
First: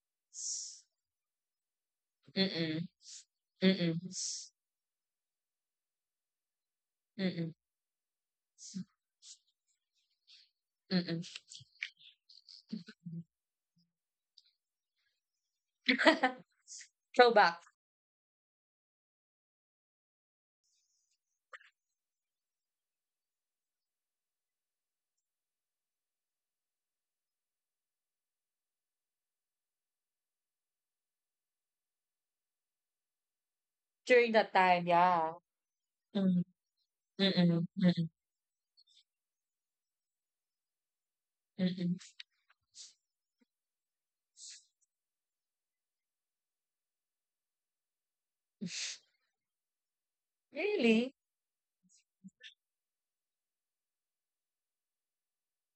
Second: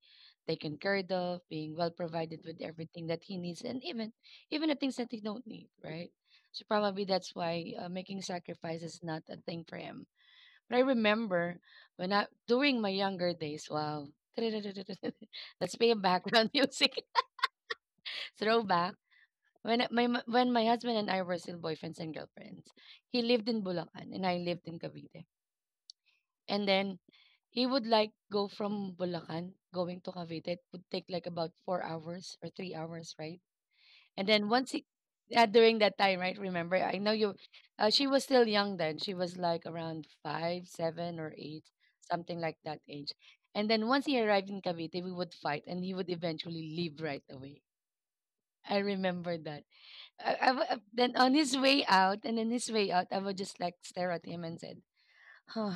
taken care of, being well provided with everything that he needs, and
mm-mm,
even the things that he don't need, right? So probably that's
mm-mm,
why, making sacrifice is not a thing for him, but I
mm-mm.
remember when I during my younger days. Wow, let's play a background music
Throwback
throwback. When my husband and I were still boyfriends and girlfriends, he lived in Bulacan and I lived in Cavite. And then he would like go from Bulacan going to Cavite. It would take like about 4 hours or 3 hours, right? And
during that
then once
time, yeah.
during that time, right?
Mm,
Remember, I know you,
mm, mm,
she was still young then. She was like around five, seven, or eight,
mm.
something like that age. And then once he arrived in Cavite, we would fight and he would eventually leave right away. I remember that. I, I w- uh,
Really?
then on his way out, and then his way out, I would just like stare at him and said, huh.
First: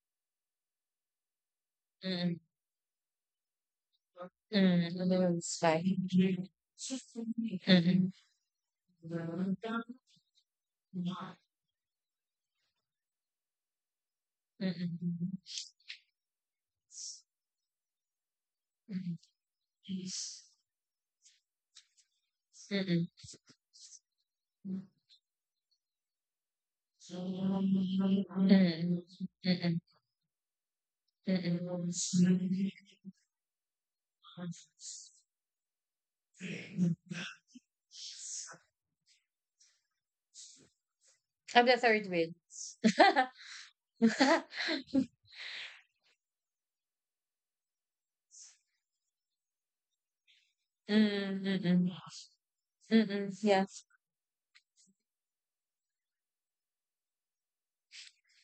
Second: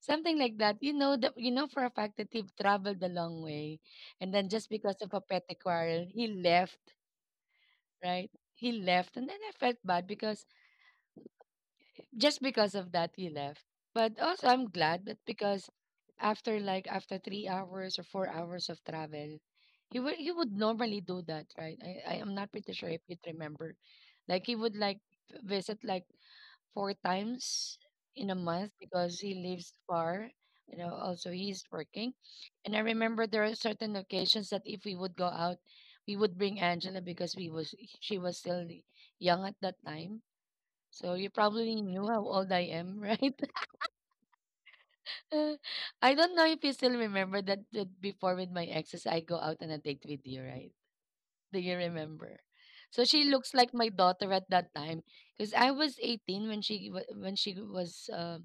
Something like that. That you know for a fact that
Mm,
he traveled a long way, and then just
mm,
because of a
no,
petty
it's fine.
quarrel,
Mm,
he
mm,
left,
mm,
right? He left, and then I felt
mm,
bad because just because of that, he left. But also I'm glad that
mm,
because after 3 hours or 4 hours of
mm.
travel, he would normally do that, right? I am not pretty sure if you remember, like he would like visit like four times in a month because he lives far. You know, also he's working. And I remember there are certain occasions that if we would go out, we would bring Angela because we was she was still young at that time. So you
I'm the
probably knew
third
how
win.
old I am,
mm,
right? I don't know if you still remember that before, with my exes, I go out on a date with you, right?
mm,
Do you
mm,
remember? So she
mm,
looks
yeah,
like my daughter at that time because I was 18 when she wa-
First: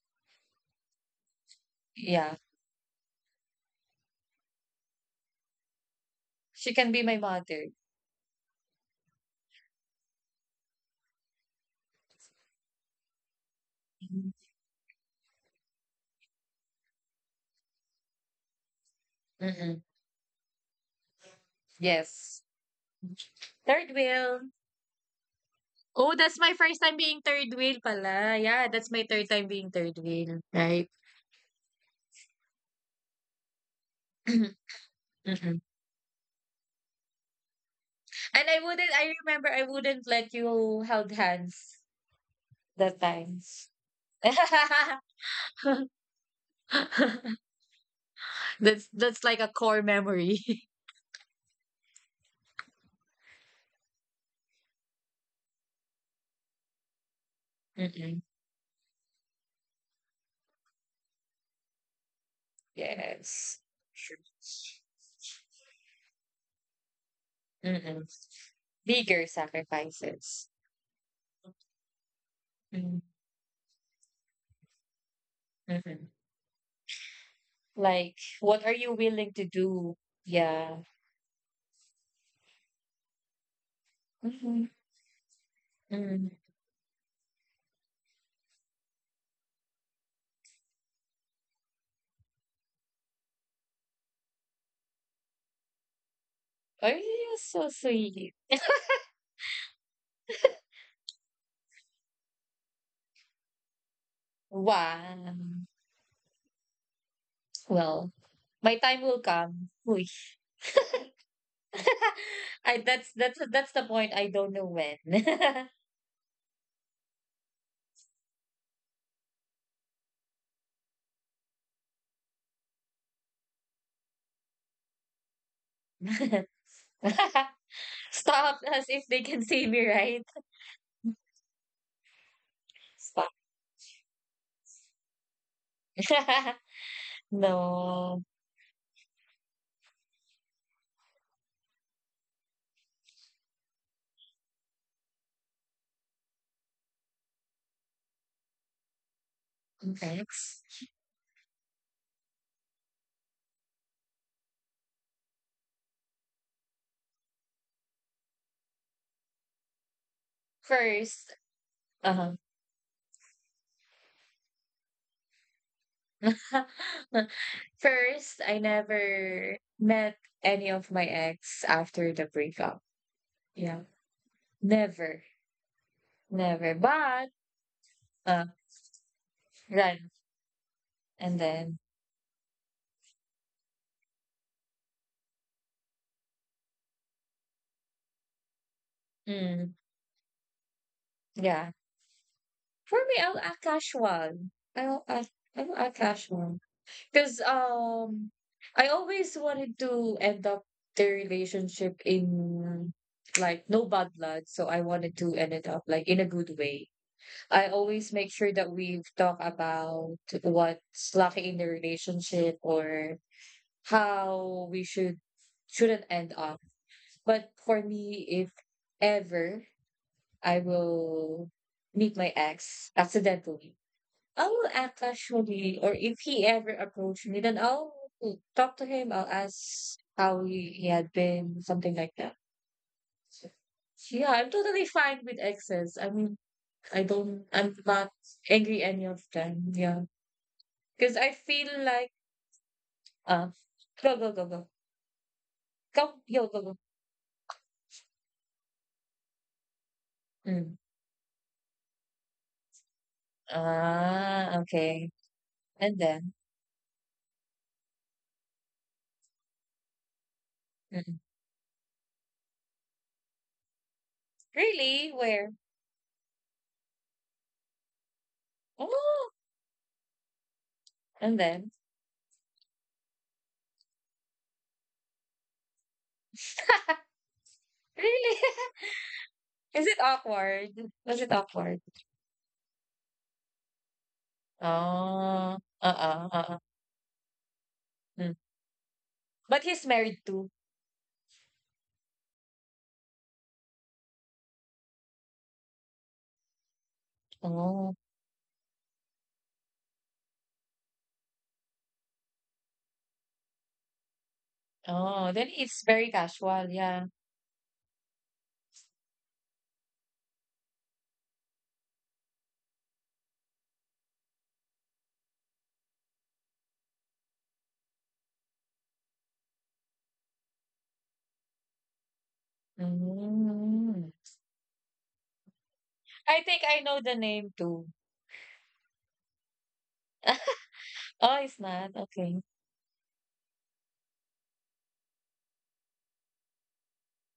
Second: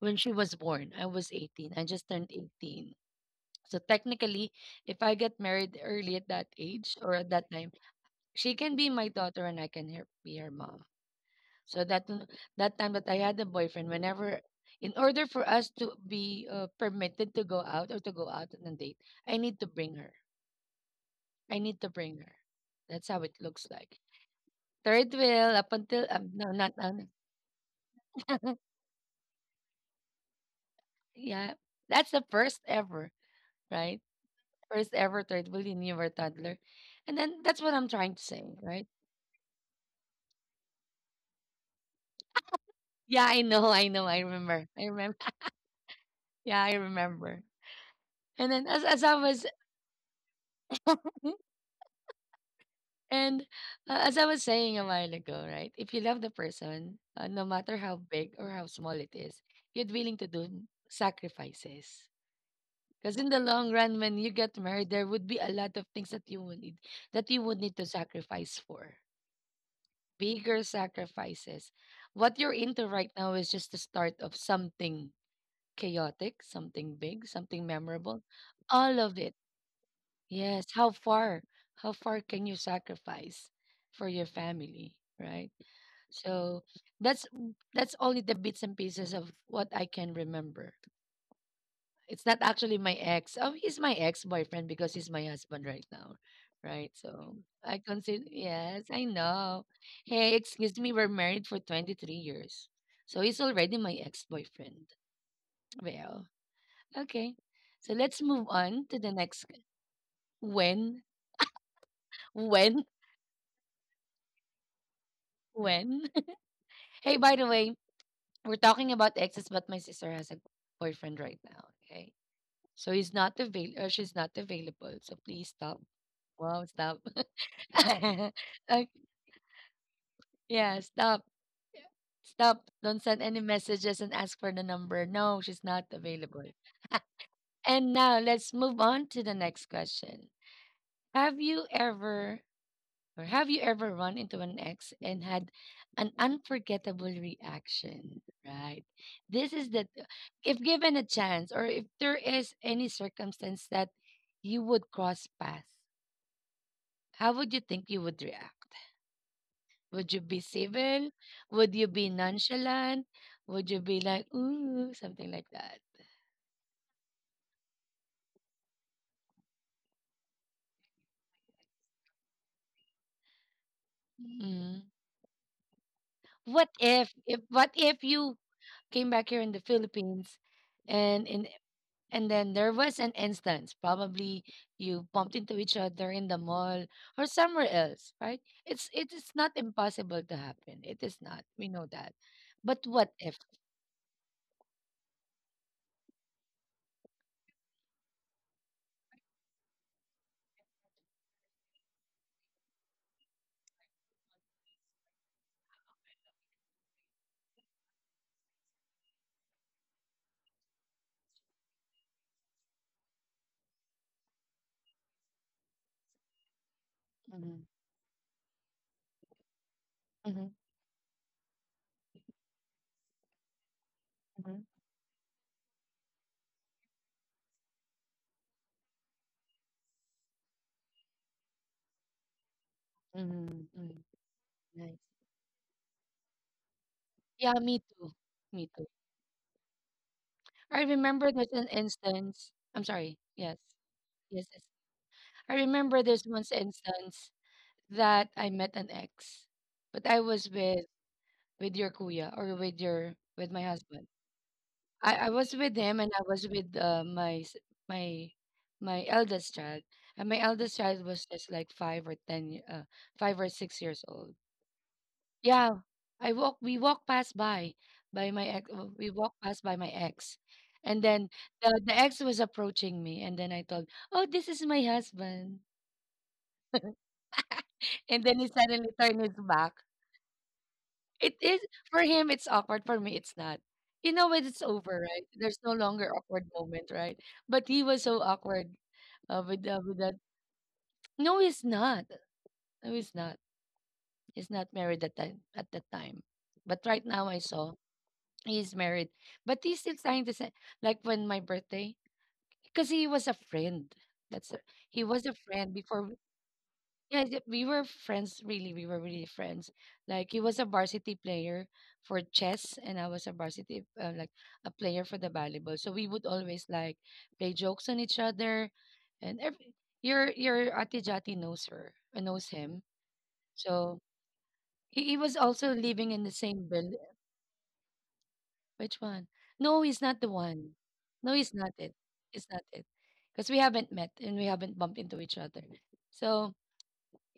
when she was born. I was 18. I just turned
yeah.
18. So technically, if I get married early at that
She can
age
be
or
my
at that time,
mother.
she can be my daughter and be her mom. So that time that I had a boyfriend, whenever in order for us to be permitted to go out or to go out on a date, I need to
Mhm.
bring her. I need to bring her.
Yes.
That's how it looks
Third
like.
wheel.
Third wheel up until
Oh, that's
no,
my
not
first time being third wheel pala. Yeah, that's my third time being third wheel. Right.
yeah. That's the first ever, right? First ever thread
Mhm.
really when you were toddler. And then that's what I'm trying to say,
And I
right?
wouldn't, I remember I wouldn't let you held hands that
Yeah, I
time.
know, I know, I remember. I remember. Yeah, I remember. And then, as
that's
as I
that's like
was
a core memory.
and as I was saying a while ago, right? If you love the person, no matter how
Mhm.
big or how small it is, you're willing to do sacrifices. Because in the
Yes.
long run,
Sure.
when you get married, there would be a lot of things that you would need to
Mm-mm.
sacrifice for,
Bigger sacrifices.
bigger sacrifices. What you're into right now is just the start of something
Mm-hmm.
chaotic, something big, something
Like,
memorable.
what are you
All of
willing
it.
to do?
Yes.
Yeah.
How far? How far can you sacrifice for your
Mhm.
family, right?
Mm.
So that's that's only the bits and pieces of what I can remember. It's not actually my ex. Oh, he's my ex-boyfriend because he's my husband right now,
Are
right? So
you so
I consider.
sweet?
Yes, I know. Hey, excuse me, we're married for 23 years, so he's already my ex-boyfriend.
Wow.
Well, okay. So
Well,
let's move
my
on
time
to the
will
next.
come. Uy.
When,
I
when,
that's the point. I don't know when.
when? Hey, by the way, we're talking about exes, but my sister has a boyfriend right now. Okay, so he's not avail. She's not available. So please stop. Wow, stop.
Stop as
Okay.
if they can see me, right?
Yeah, stop. Yeah. Stop. Don't send
Stop.
any messages and ask for the number. No, she's not available. And now
No.
let's move on to the next question. Have you ever or have you ever run into an ex and had an unforgettable reaction? Right. This is that if
Next.
given a chance or if there is any circumstance that you would cross paths, how would you think you would react? Would you be civil?
First,
Would you be
uh
nonchalant? Would you be like, ooh, something like that?
first I never met any of my ex after the breakup. Yeah.
Mm.
Never.
What
Never.
if,
But
what if you
uh
came back here in the
right.
Philippines and
And
in
then,
and then there was an instance, probably you bumped into each other in the mall or somewhere else, right? It's it is not
mm,
impossible to happen. It is not. We
yeah.
know that. But
For
what
me,
if?
I'll act casual. I'll act, I'll act casual. Because I always wanted to end up the relationship in like no bad blood. So I wanted to end it up like in a good way. I always make sure that we talk about what's lacking in the relationship or how we should shouldn't end up. But
Mm-hmm,
for me, if ever
mm-hmm,
I will meet my ex accidentally. I
mm-hmm,
will act casually, or if he ever approached me, then I'll talk to him. I'll ask how he had been, something like that.
mm-hmm.
Yeah, I'm totally
Nice.
fine with exes. I mean,
Yeah,
I'm
me
not
too. Me
angry
too.
any of them. Yeah.
I
Because
remember
I
there's an
feel like,
instance. I'm sorry.
uh,
Yes.
go, go, go,
Yes. yes.
go.
I remember
Come,
there's
yo,
once
go, go.
instance that I met an ex, but I was
Mm.
with your kuya or with your with my husband.
Ah, okay.
I was with
And
him and I
then,
was with my my eldest child, and my eldest child
mm.
was just like five or ten, 5 or 6 years old.
Really? Where?
Yeah, I walk. We walk past by my ex. We
Oh,
walk past by my ex, and then
and then.
The ex was approaching me, and then I told, "Oh, this is my husband," and
Really?
then he suddenly turned his back.
Is it awkward? Was it
It is
awkward?
for him. It's awkward for me. It's not. You know when it's over, right? There's
Oh,
no longer
uh-uh,
awkward
uh-uh.
moment, right? But he was so
Mm.
awkward
But he's
with that.
married too.
No, he's not. No, he's not. He's not married at that time. But right now, I saw
Oh,
He's married, but he's still trying to say, like when my birthday, because he was a friend. That's a, he was
oh,
a
then
friend
it's
before.
very casual, yeah.
Yeah, we were friends. Really, we were really friends. Like he was a varsity player for chess, and I was a varsity like a player for the volleyball. So we would always like play jokes on each other, and every your Ate Jati knows her, knows him. So
Mm.
he was also living in the
I think
same
I
build
know the name too.
Which one? No, he's not the one. No,
Oh,
he's
it's
not it.
not. Okay.
It's not it. Because we haven't met and we haven't bumped into each other. So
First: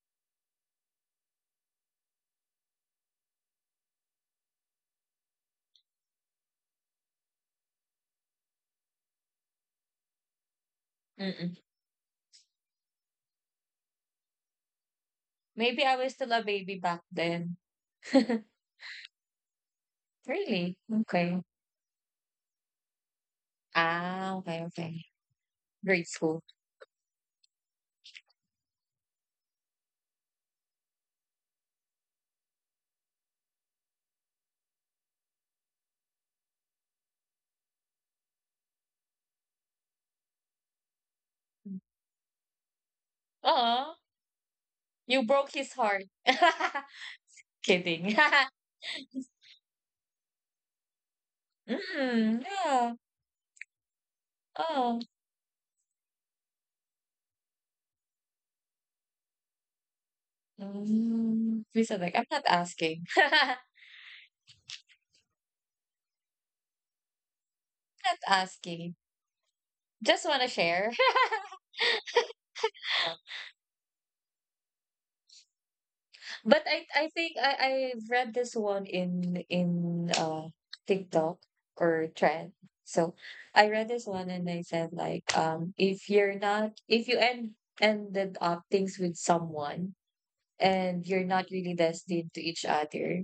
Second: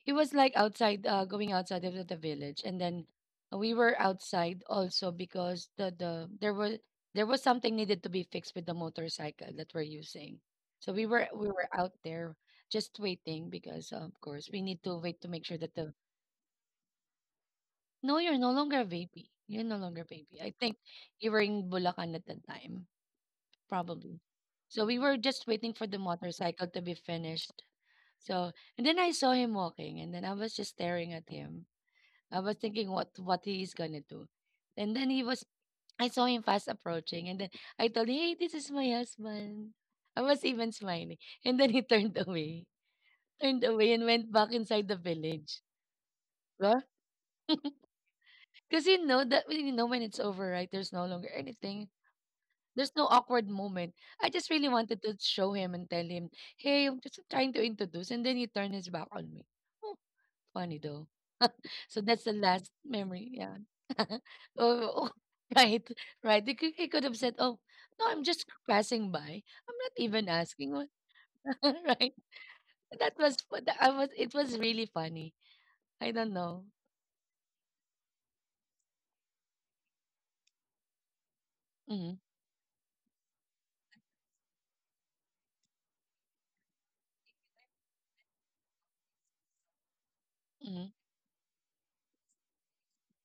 it was like outside, going outside of the village, and then we were outside also because the there was something needed to be fixed with the motorcycle that we're using. So we
Mm-mm.
were out there just waiting because of course we need to wait to make sure that
Maybe
the
I was still a baby back then.
no, you're no longer a baby. You're no longer a baby. I
Really?
think you were
Okay.
in Bulacan at the time probably.
Ah, okay,
So we
okay.
were just waiting for the
Grade school.
motorcycle to be finished. So and then I saw him walking, and then I was just staring at him. I was thinking what he is gonna do, and then he was. I saw him fast approaching, and then I told, "Hey, this is my husband." I was even smiling, and then
Mm.
he turned away,
Oo.
and went back inside the
You broke
village.
his heart.
Because
Kidding.
you know that you know when it's over, right? There's no longer anything.
Mm,
There's
yeah.
no awkward moment. I just really
Oh.
wanted to show him and tell him, hey, I'm just trying to introduce. And then he turned his back on me. Oh, funny though.
Mm, we
So
said like
that's
I'm
the
not
last
asking.
memory. Yeah.
Not
oh, oh, right. Right. He could have said, oh, no, I'm just
asking.
passing by. I'm not even
Just want to
asking. What-"
share.
right. That was, it was really funny. I don't
But
know.
I think I've read this one in TikTok or
Mm-hmm.
trend. So I read this one, and they said like if you're not, if you end ended up things with someone
hmm
and you're not really destined to each other,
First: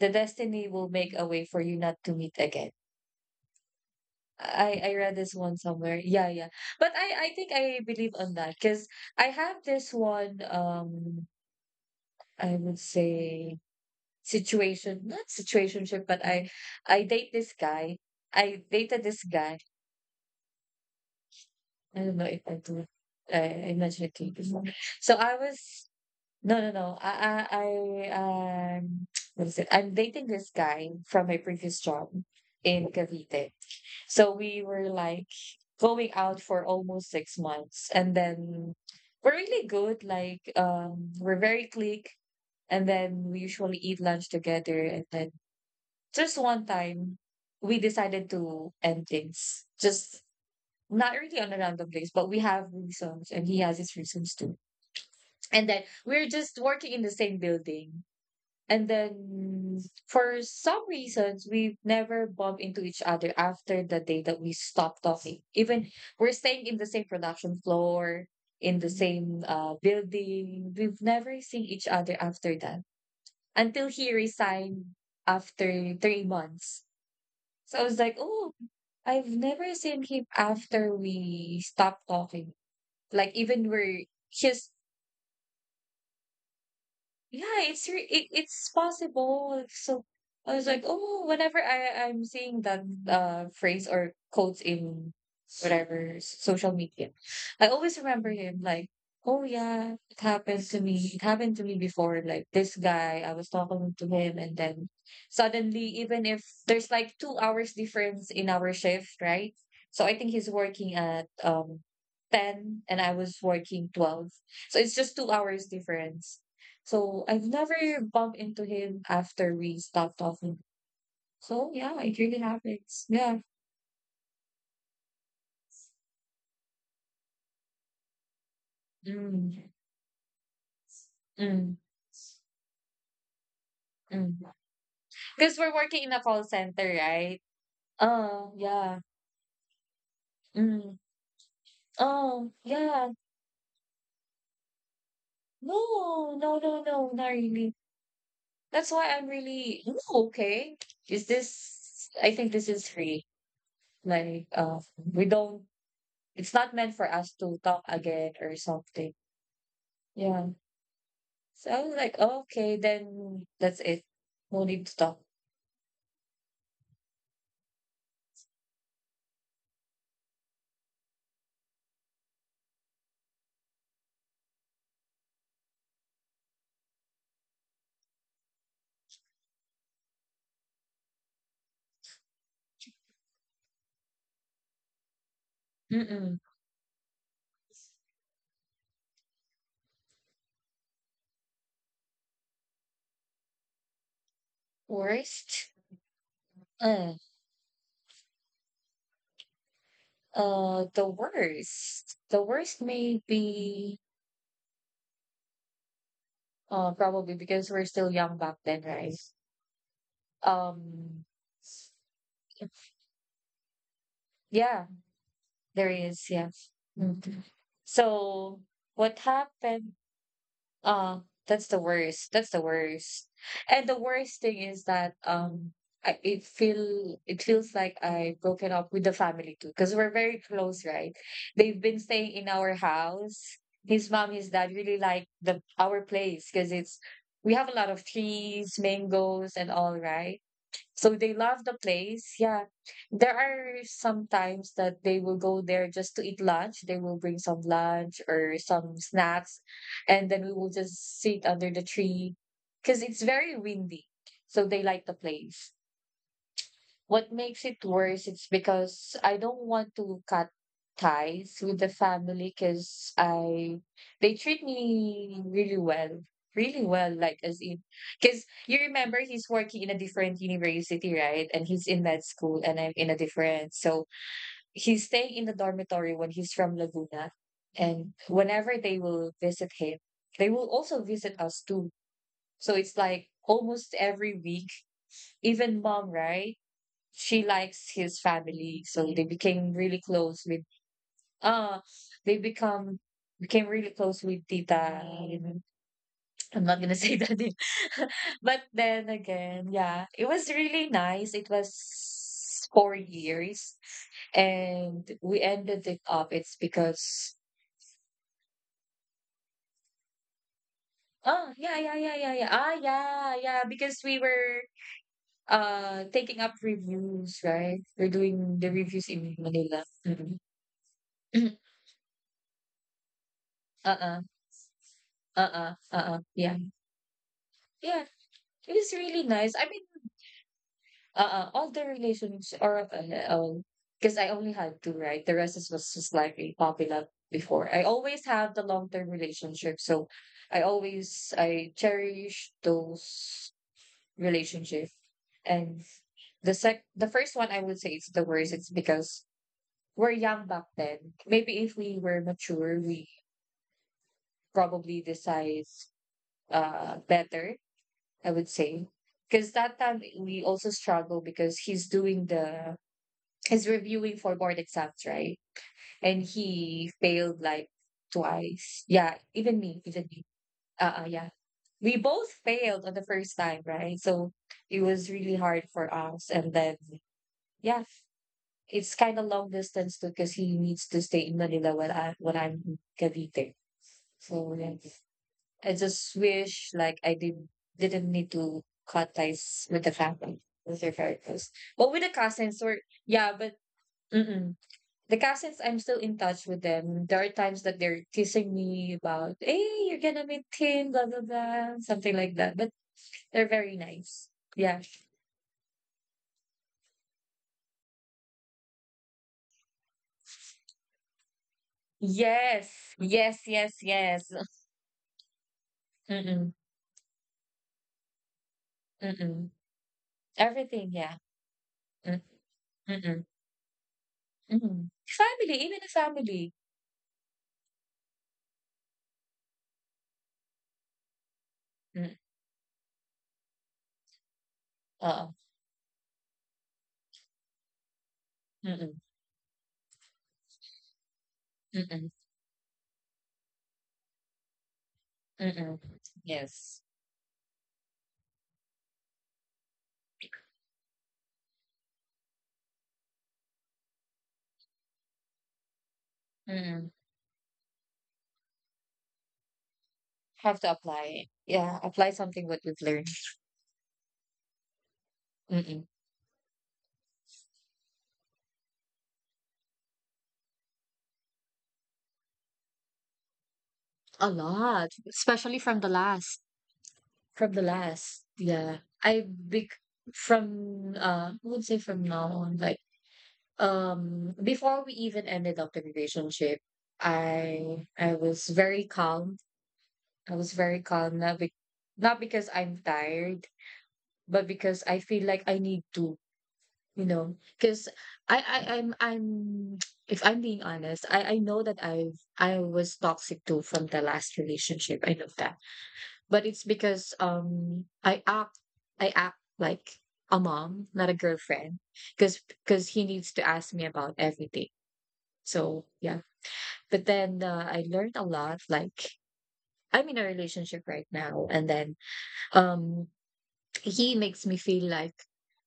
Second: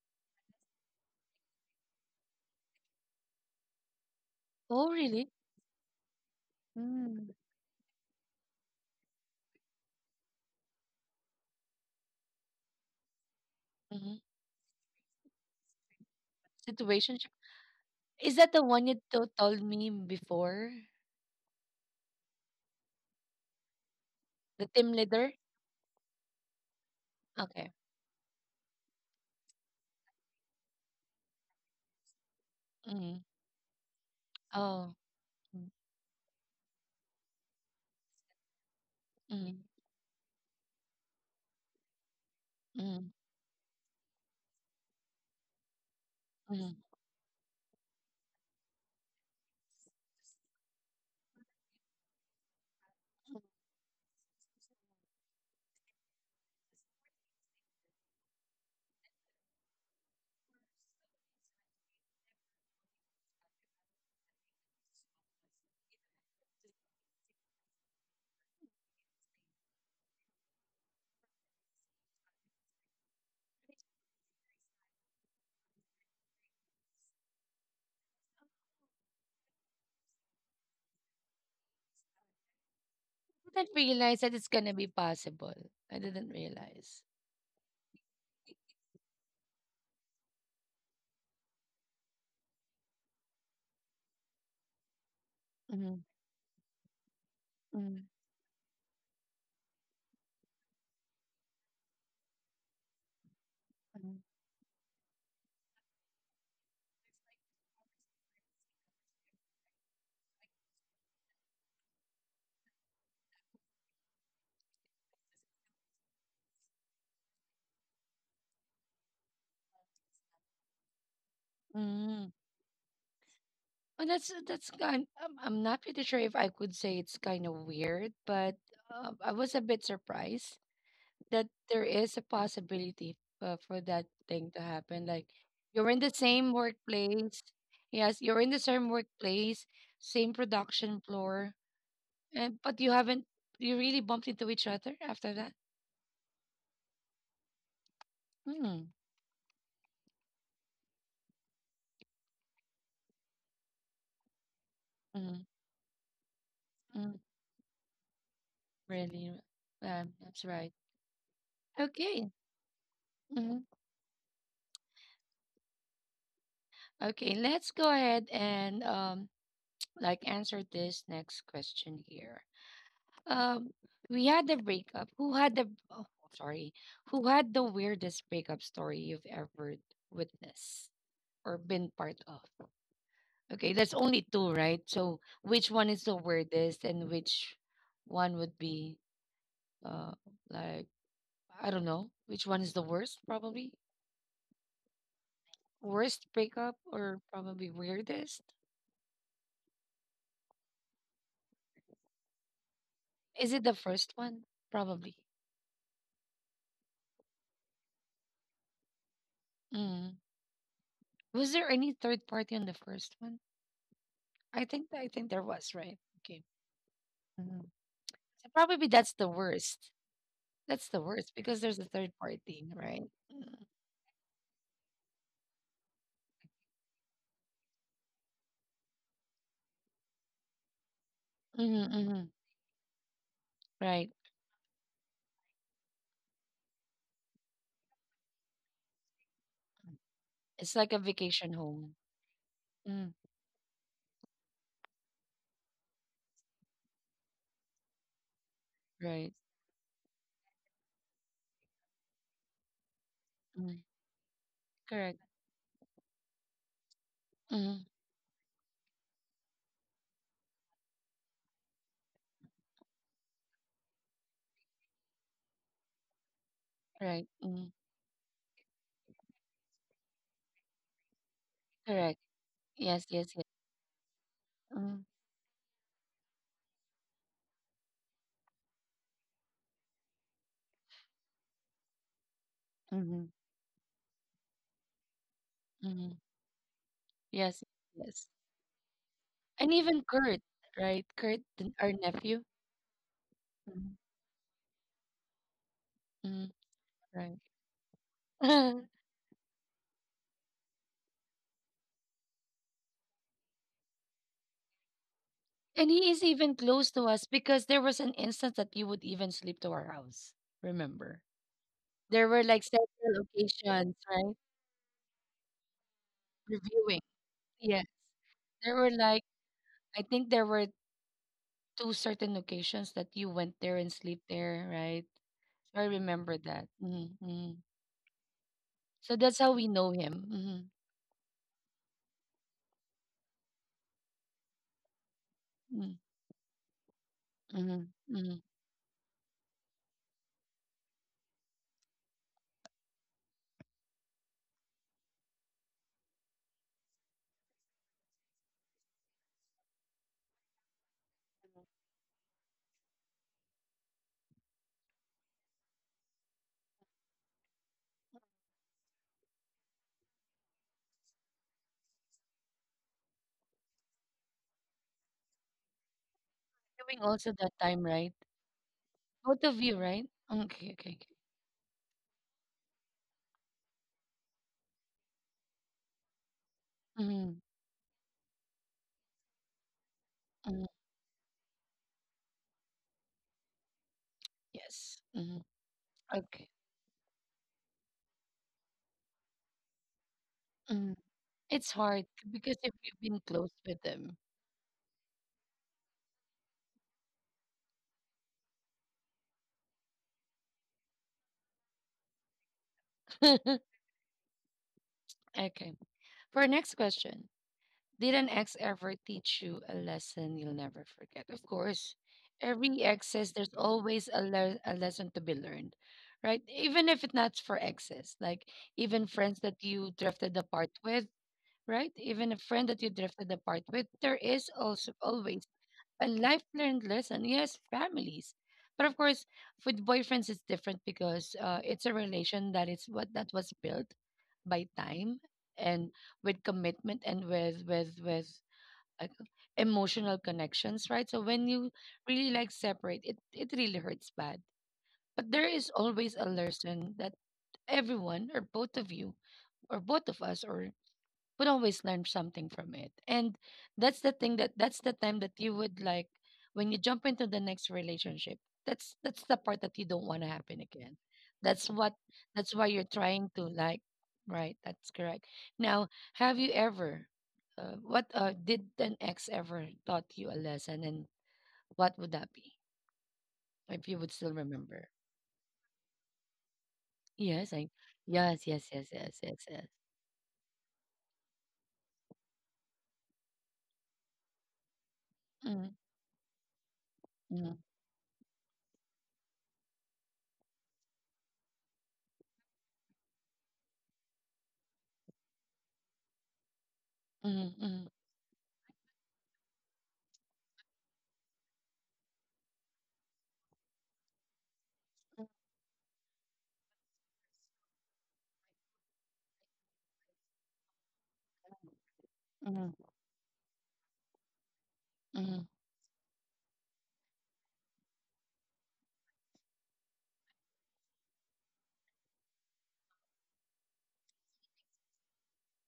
the destiny will make a way for you not to meet again. I
Oh,
I read
really?
this one somewhere. Yeah, yeah. But I think I believe on that because I have this one, I would say,
Mm-hmm.
situation, not situationship, but I
Situation.
date this guy.
Is that
I
the one you
dated this guy.
told me before?
I don't know if I do. I mentioned it to you before.
The team
So
leader?
I was No, no, no. I
Okay,
um, what is it? I'm dating this guy from my previous job in
Mm.
Cavite. So we were
Oh.
like
Mm,
going out for almost 6 months, and then we're
mm,
really good. Like, we're very click, and
mm,
then we usually eat lunch together. And then just one
mm.
time, we decided to end things. Just not really on a random place, but we have reasons, and he has his reasons too. And then we're just working in the same building. And then for some reasons, we've never bumped into each other after the day that we stopped talking. Even we're staying in the same production floor, in the same building. We've never seen each other after that until he resigned after 3 months. So I was like, oh, I've never seen him after we stopped talking. Like
I
even
didn't
we're
realize that it's
his.
gonna be possible. I didn't realize.
Yeah, it's possible. So I was like, oh, whenever I'm seeing that phrase or quotes in
Mm,
whatever social media, I always
mm,
remember him like, oh yeah, it happened to me. It happened to me before. Like this guy, I was talking to
mm,
him, and then suddenly, even if there's like 2 hours difference in our shift, right? So I think he's working at 10, and I was working 12. So it's just 2 hours difference, so I've never bumped into him after we stopped talking. So yeah, it
mm.
really happens. Yeah.
Well, that's kind. I'm not pretty sure if I could say it's kind of weird, but I was a
Mm,
bit surprised that
mm,
there is a possibility for that thing
mm.
to happen. Like
Because we're
you're in
working
the
in a call
same
center, right?
workplace. Yes, you're in
Oh,
the same
yeah.
workplace, same
Mm.
production floor,
Oh,
And but you
yeah.
haven't you really bumped into each other after that?
No, no, no, no, not really.
Mm,
That's why I'm really... "Oh, okay. Is this, I think this is free. Like, we
mm,
don't, it's not meant for
mm,
us to talk again or something.
really?
Yeah.
That's right.
So I was like,
Okay.
"Oh, okay, then
mhm.
that's it. No need to talk.
Okay, let's go ahead and like answer this next question here. Um we had the breakup. Who had the oh, sorry. Who had the weirdest breakup story you've ever witnessed or been part of? Okay, that's only two, right? So which one is the
Mm-mm.
weirdest and which one would be uh like I don't know which one is the worst, probably.
Worst?
Worst breakup
Uh,
or probably weirdest?
the worst. The worst may
Is it the
be,
first one? Probably.
probably because we're still young back then, right?
Mm.
Um,
Was there any third party on the first one? I
yeah,
think I think there was,
there
right?
is,
Okay.
yeah. Mhm.
Mhm. So
So
probably that's
what
the worst.
happened...
That's the
Oh,
worst because
that's the
there's a third
worst. That's the
party, right?
worst. And the worst thing is that I, it feels like I've broken up with the family too because we're very close, right? They've
Mm-hmm,
been
hmm
staying in our house. His
Right.
mom, his dad really like the our place because it's we have a lot of trees, mangoes, and all, right?
It's like a
So they
vacation
love the
home.
place. Yeah.
Mm.
There are some times that they will go there just to eat lunch. They will bring some lunch or some
Right.
snacks, and then we will just sit under the tree because it's very
Mm.
windy. So they like the
Correct.
place. What makes it
Mm.
worse is because I don't want to cut ties with the family because I they treat me really well. Really well,
Right.
like as
Mm.
in because you remember he's working in a different university, right? And he's in
Correct.
med school and I'm
Yes,
in a
yes, yes.
different. So he's
Mm.
staying in the dormitory when he's from Laguna. And whenever they will visit him, they will also visit us too. So it's
Mm-hmm.
like almost every week, even mom,
Mm-hmm.
right? She
Yes,
likes his
yes.
family, so they became
And
really
even Kurt,
close with...
right? Kurt,
uh
our
they
nephew.
become became really
Mhm.
close with Tita.
Mhm,
I'm not gonna say that,
Right.
name. But then again, yeah, it was really nice. It was 4 years, and we ended
And
it
he is
up. It's
even close to us
because...
because there was an instance that he would even sleep to our house. Remember?
Oh, yeah, yeah, yeah,
There
yeah,
were
yeah,
like
ah,
several
yeah, yeah,
occasions,
because we
right?
were taking up
Reviewing.
reviews, right.
Yes.
We're doing the
There were
reviews
like,
in Manila.
I think
Mm-hmm.
there were two certain occasions that you went there
uh
and
uh
sleep there, right?
Uh-uh,
So, I
uh-uh,
remember
yeah.
that. Mm-hmm.
Yeah, it was
So
really
that's how
nice. I
we
mean,
know him.
uh-uh, all the relations, or, um, because I only had two, right? The rest is
Mm-hmm.
was just like a popping up before. I
Mm-hmm.
always
Mm-hmm.
have the long-term relationship, so I cherish those relationship. And the first one, I would say it's the worst. It's because we're young back then. Maybe if we were mature, we probably decide better, I would say. Because that time we also struggle because he's doing the he's reviewing for board exams, right? And he
Doing also
failed
that
like
time, right?
twice. Yeah,
Both of
even
you,
me, even
right?
me.
Okay, okay, okay.
Yeah. We both failed on the first time, right? So it was really hard for us. And then
Mm,
yeah, it's kind of long distance too because he
mm,
needs to stay in Manila while I when I'm in Cavite. So yeah.
yes. Mm,
I just
okay.
wish like I did didn't need to cut ties with the family, with your
Mm.
very close.
It's
But with
hard
the
because
cousins,
if
or...
you've been
yeah,
close
but
with them.
mm-mm. The cousins, I'm still in touch with them. There are times that they're teasing me about, hey, you're gonna meet him, blah blah blah, something like that. But they're very nice. Yeah.
Okay. For our next question, did an ex ever teach you a lesson you'll never forget? Of course,
Yes.
every ex says
Yes.
there's
Yes.
always a,
Yes.
a lesson to be learned, right?
Mm-mm.
Even if it's not for exes, like even friends
Mm-mm.
that you drifted apart
Everything.
with,
Yeah.
right?
Mm-mm.
Even a friend that you
Mm-mm.
drifted apart with, there is also always
Family, even a
A life
family.
learned lesson. Yes, families. But of course, with boyfriends, it's different because it's a
Mm.
relation that is what that was built by time
Uh.
and with commitment and with with
Mm-mm.
like, emotional connections, right? So when you
Mm-mm.
really like separate, it really hurts bad. But there is
Mm-mm.
always a
Yes.
lesson that everyone or both of you or both of us or would always learn something from it. And that's the thing that that's the time that you would like when you
Mm-mm.
jump into the next relationship. That's the part that you don't want to happen
Have to
again.
apply.
That's
Yeah,
what
apply something
that's
what
why
you've
you're
learned.
trying to like right, that's correct.
Mm-mm.
Now, have you ever what did an ex ever taught you a lesson and what would that be if you would
A
still remember?
lot, especially from the last.
Yes,
From the
I
last,
yes, yes,
yeah.
yes, yes,
I
yes, yes.
big from I would say from now on, like, before we even ended up
Mm,
the relationship,
mm,
I was very calm. I was very calm, not because I'm tired, but because I feel like I need to.
mm, mm,
Because I'm if I'm being honest, I know that I was toxic too from the last relationship. I know that. But it's because I act like a mom, not a girlfriend, because
mm,
he needs to ask me about everything.
mm, mm,
So yeah. But then, I learned a lot. Like, I'm in a relationship right now, and then, um he makes me feel like,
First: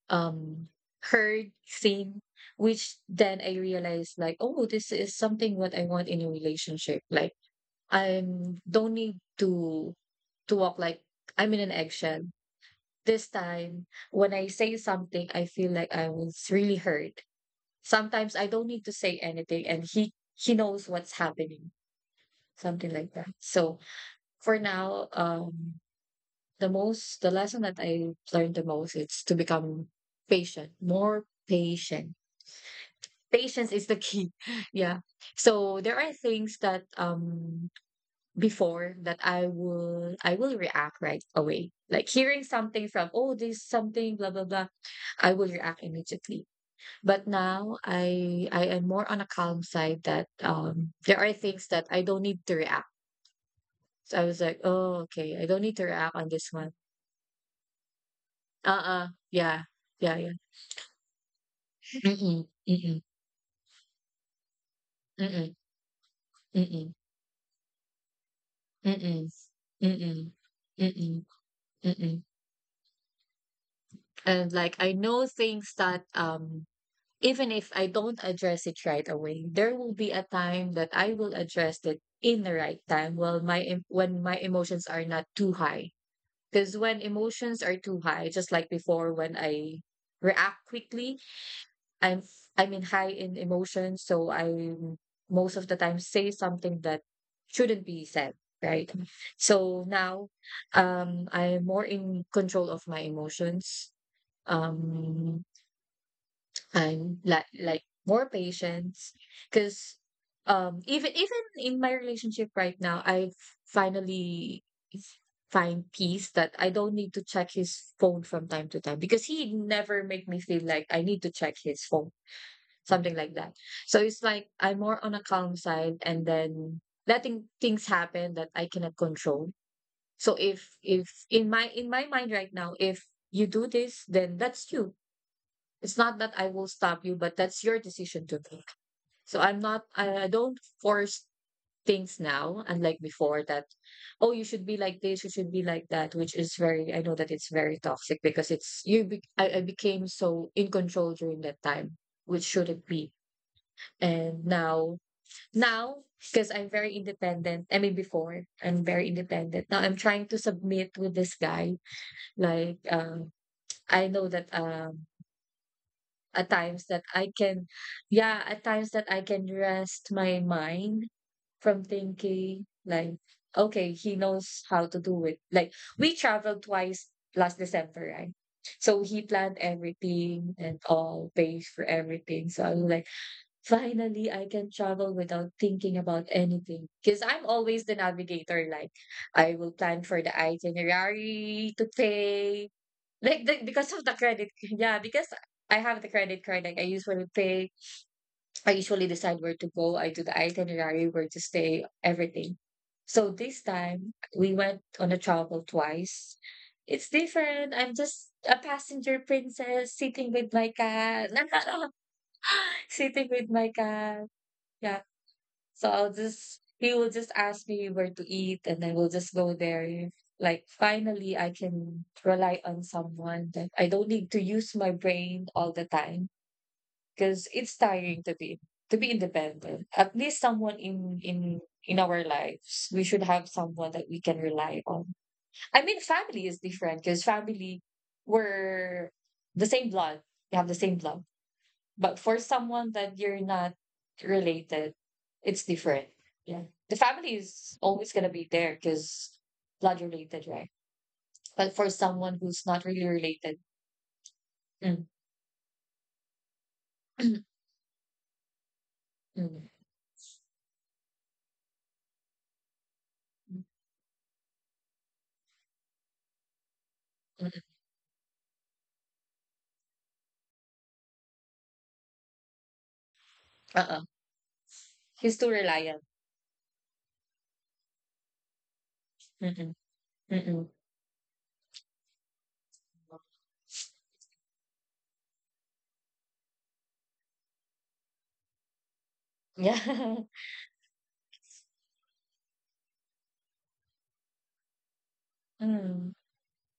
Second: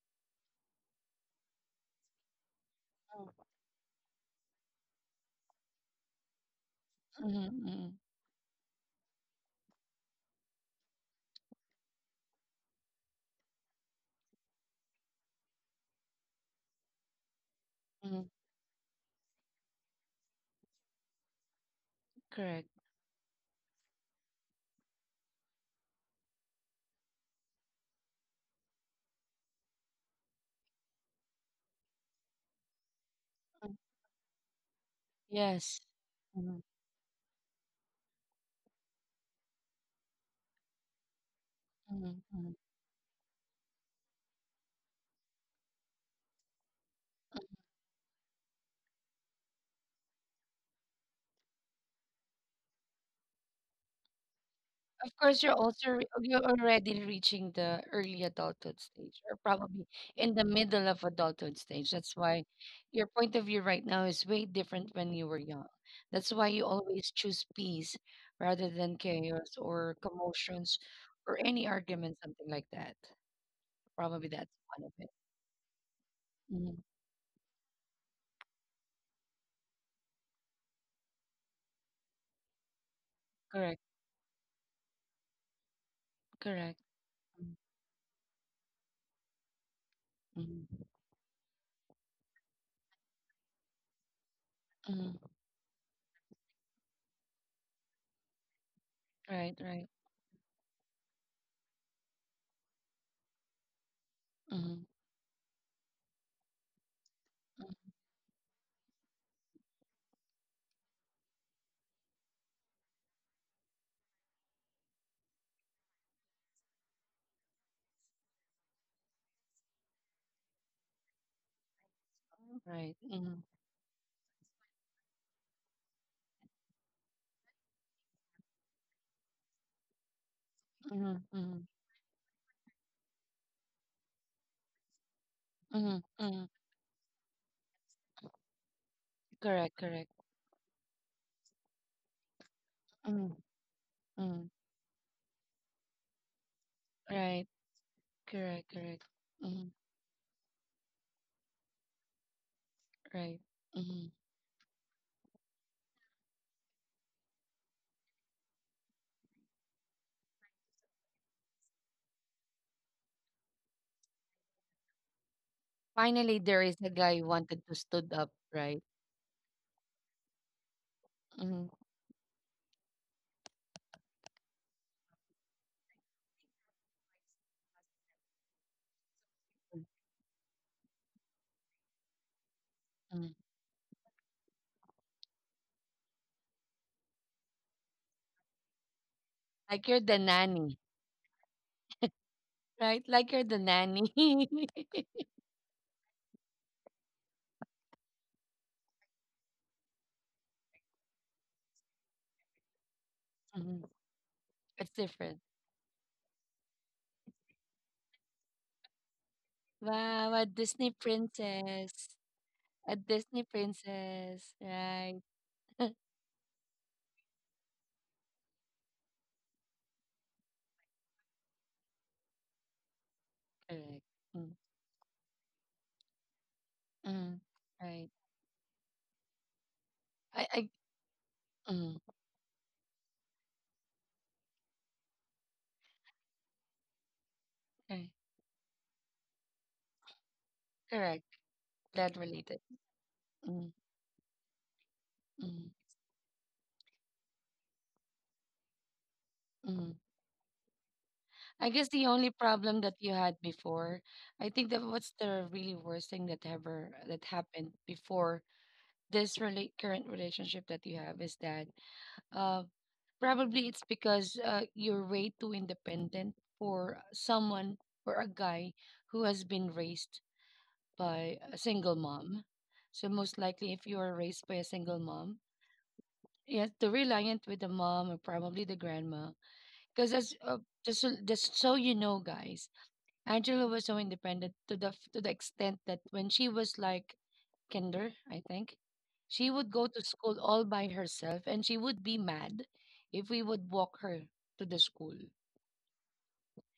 um heard, seen, which then I realized like, oh, this is something what I want in a relationship. Like,
mm, mm,
I'm don't need to walk like I'm in an eggshell. This time when I say something, I feel like I was really hurt.
mm,
Sometimes I don't need to say anything, and he knows what's happening,
Correct.
something like that. So for now, the lesson that I learned the most is to become patient, more patient. Patience
Mm,
is the key. Yeah. So
Yes.
there are things
Mhm,
that, before that, I will react right away. Like
mhm,
hearing
mhm.
something from, oh, this something blah blah blah, I will react immediately. But now I am more on a calm side, that, there are things that I don't need to react. So I was like, oh,
Of
okay, I
course, you're
don't need to
also
react on
you're
this one.
already reaching the early adulthood
Uh-uh.
stage, or
Yeah.
probably
Yeah, yeah.
in the middle of adulthood stage. That's why
Mm-mm, mm-mm,
your point of view right now is way different when you were
mm-mm,
young. That's why you
mm-mm,
always choose peace rather than
mm-mm,
chaos or
mm-mm, mm-mm,
commotions
mm-mm.
or any argument, something like that. Probably
And
that's
like
one
I
of it.
know things that,
Mhm,
even if I don't address it right away, there will be a time that I will address it in the right time. Well,
Correct.
when my emotions are not too high, because
Correct.
when
Mm,
emotions are too high, just like before, when I react
mhm,
quickly, I'm in high in emotions, so I
mhm.
most of the time say something that shouldn't be said, right?
Right.
So
Right.
now, I'm more in control of my emotions,
mhm,
um and like more patience, because even in my relationship right now, I finally find peace that I don't need to check his phone from time to time, because he never make me feel like I need to check his phone,
Right.
something like
mhm,
that. So it's like I'm more on a calm side, and then letting things happen that I cannot control. So if
mhm, mhm.
in my mind right now, if you do this, then that's you. It's
Mhm,
not that I
mhm.
will stop you, but that's your decision to make. So
Correct, correct.
I don't force things now, unlike
Mhm,
before that, oh, you
mhm.
should be like this, you should be like that, which is very... I know that it's
Right.
very toxic because
Correct,
it's, you,
correct.
be, I
Mhm,
became so in control during that time, which shouldn't be.
right. Mhm.
And now, now, because I'm very independent. I mean, before I'm very independent. Now I'm trying to submit with this guy. Like, um, I know that
Finally,
at
there is
times
a
that
guy who
I can,
wanted to stood up,
yeah, at
right?
times that I can rest my mind
Mhm,
from thinking like, okay, he knows how to do it. Like we traveled twice last December, right? So he planned
mhm,
everything and all pays for everything. So I was like,
mhm.
finally, I can travel without thinking about anything. Because I'm always the navigator. Like, I will
Like you're
plan
the
for the
nanny,
itinerary to take,
right? Like you're
like
the
the, because of
nanny.
the credit yeah because I have the credit card, like I usually pay, I usually decide where to go, I do the itinerary, where to stay, everything. So this
Mhm.
time we went
It's
on a
different.
travel twice. It's different. I'm just a passenger princess sitting
Wow, a
with my
Disney
cat.
princess. A
Sitting
Disney
with my cat.
princess,
Yeah,
right?
so I'll just he will just ask me where to eat and then we'll just go there. Like, finally I can rely on someone that I
Correct.
don't need to
Mm,
use my brain all the time,
mm,
because it's
right.
tiring to be, to be independent. At least
I, I,
someone in
mm,
in our lives, we should have someone that we can rely on. I mean, family is different because family,
okay.
we're the same blood. We have the same blood.
Correct. That
But for
related.
someone that you're
Mm,
not related, it's
mm,
different. Yeah. The family is always going to be there because
mm.
blood related, right?
I
But
guess
for
the only
someone who's
problem
not
that
really
you had
related,
before, I think that
mm,
what's the really worst thing that ever that
mm,
happened before this
mm,
really current relationship that you have is that uh probably it's because you're way too independent for
mm,
someone or a guy who has been raised by a single mom. So most likely if you
uh-uh.
are raised by a single
He's
mom,
too reliant.
yeah, the reliant with the mom or probably the grandma.
Mm-mm,
Because as
mm-mm.
just so you know, guys, Angela was so independent to the extent that when she was like kinder, I think, she would go to
Yeah.
school all by herself and she would be mad if we would walk her to the school.
mm,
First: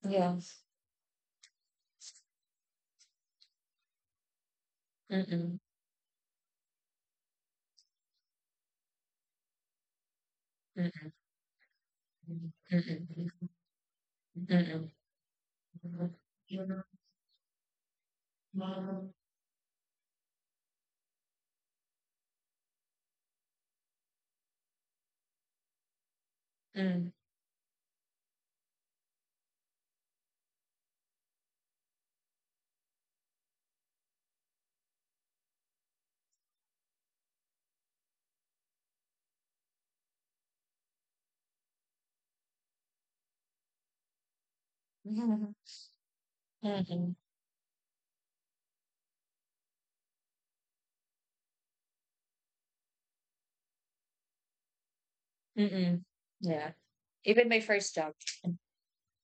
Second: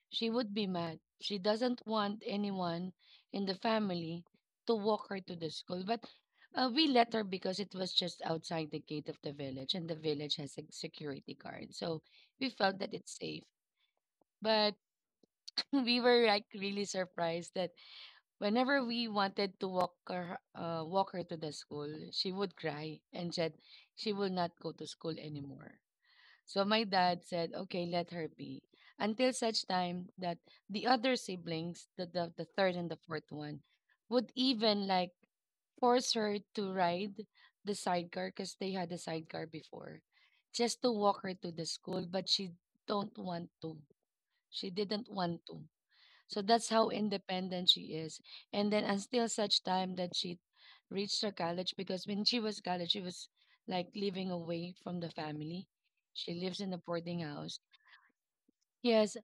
She
yeah.
would be mad. She doesn't want anyone in the family to walk her to the
Mm-mm,
school. But we let her because it was just outside the gate of the village and the village has a
mm-mm,
security guard. So we felt that it's safe.
mm-mm,
But
mm-mm,
we
mm-mm.
were like
Mm.
really surprised that whenever we wanted to walk her, walk her to the school, she would cry and said she will not go to school anymore. So my dad said, "Okay, let her be," until such time that the other siblings, the third and the fourth one, would even like force her to ride the sidecar because they had a sidecar before, just to walk her to the school. But she don't want to. She didn't want to. So that's how
Mm-mm.
independent she is. And then until such time that she reached her college, because when she was college, she was like living away from the family.
Mm-mm.
She lives in
Yeah.
a boarding
Even
house.
my first job.
Yes,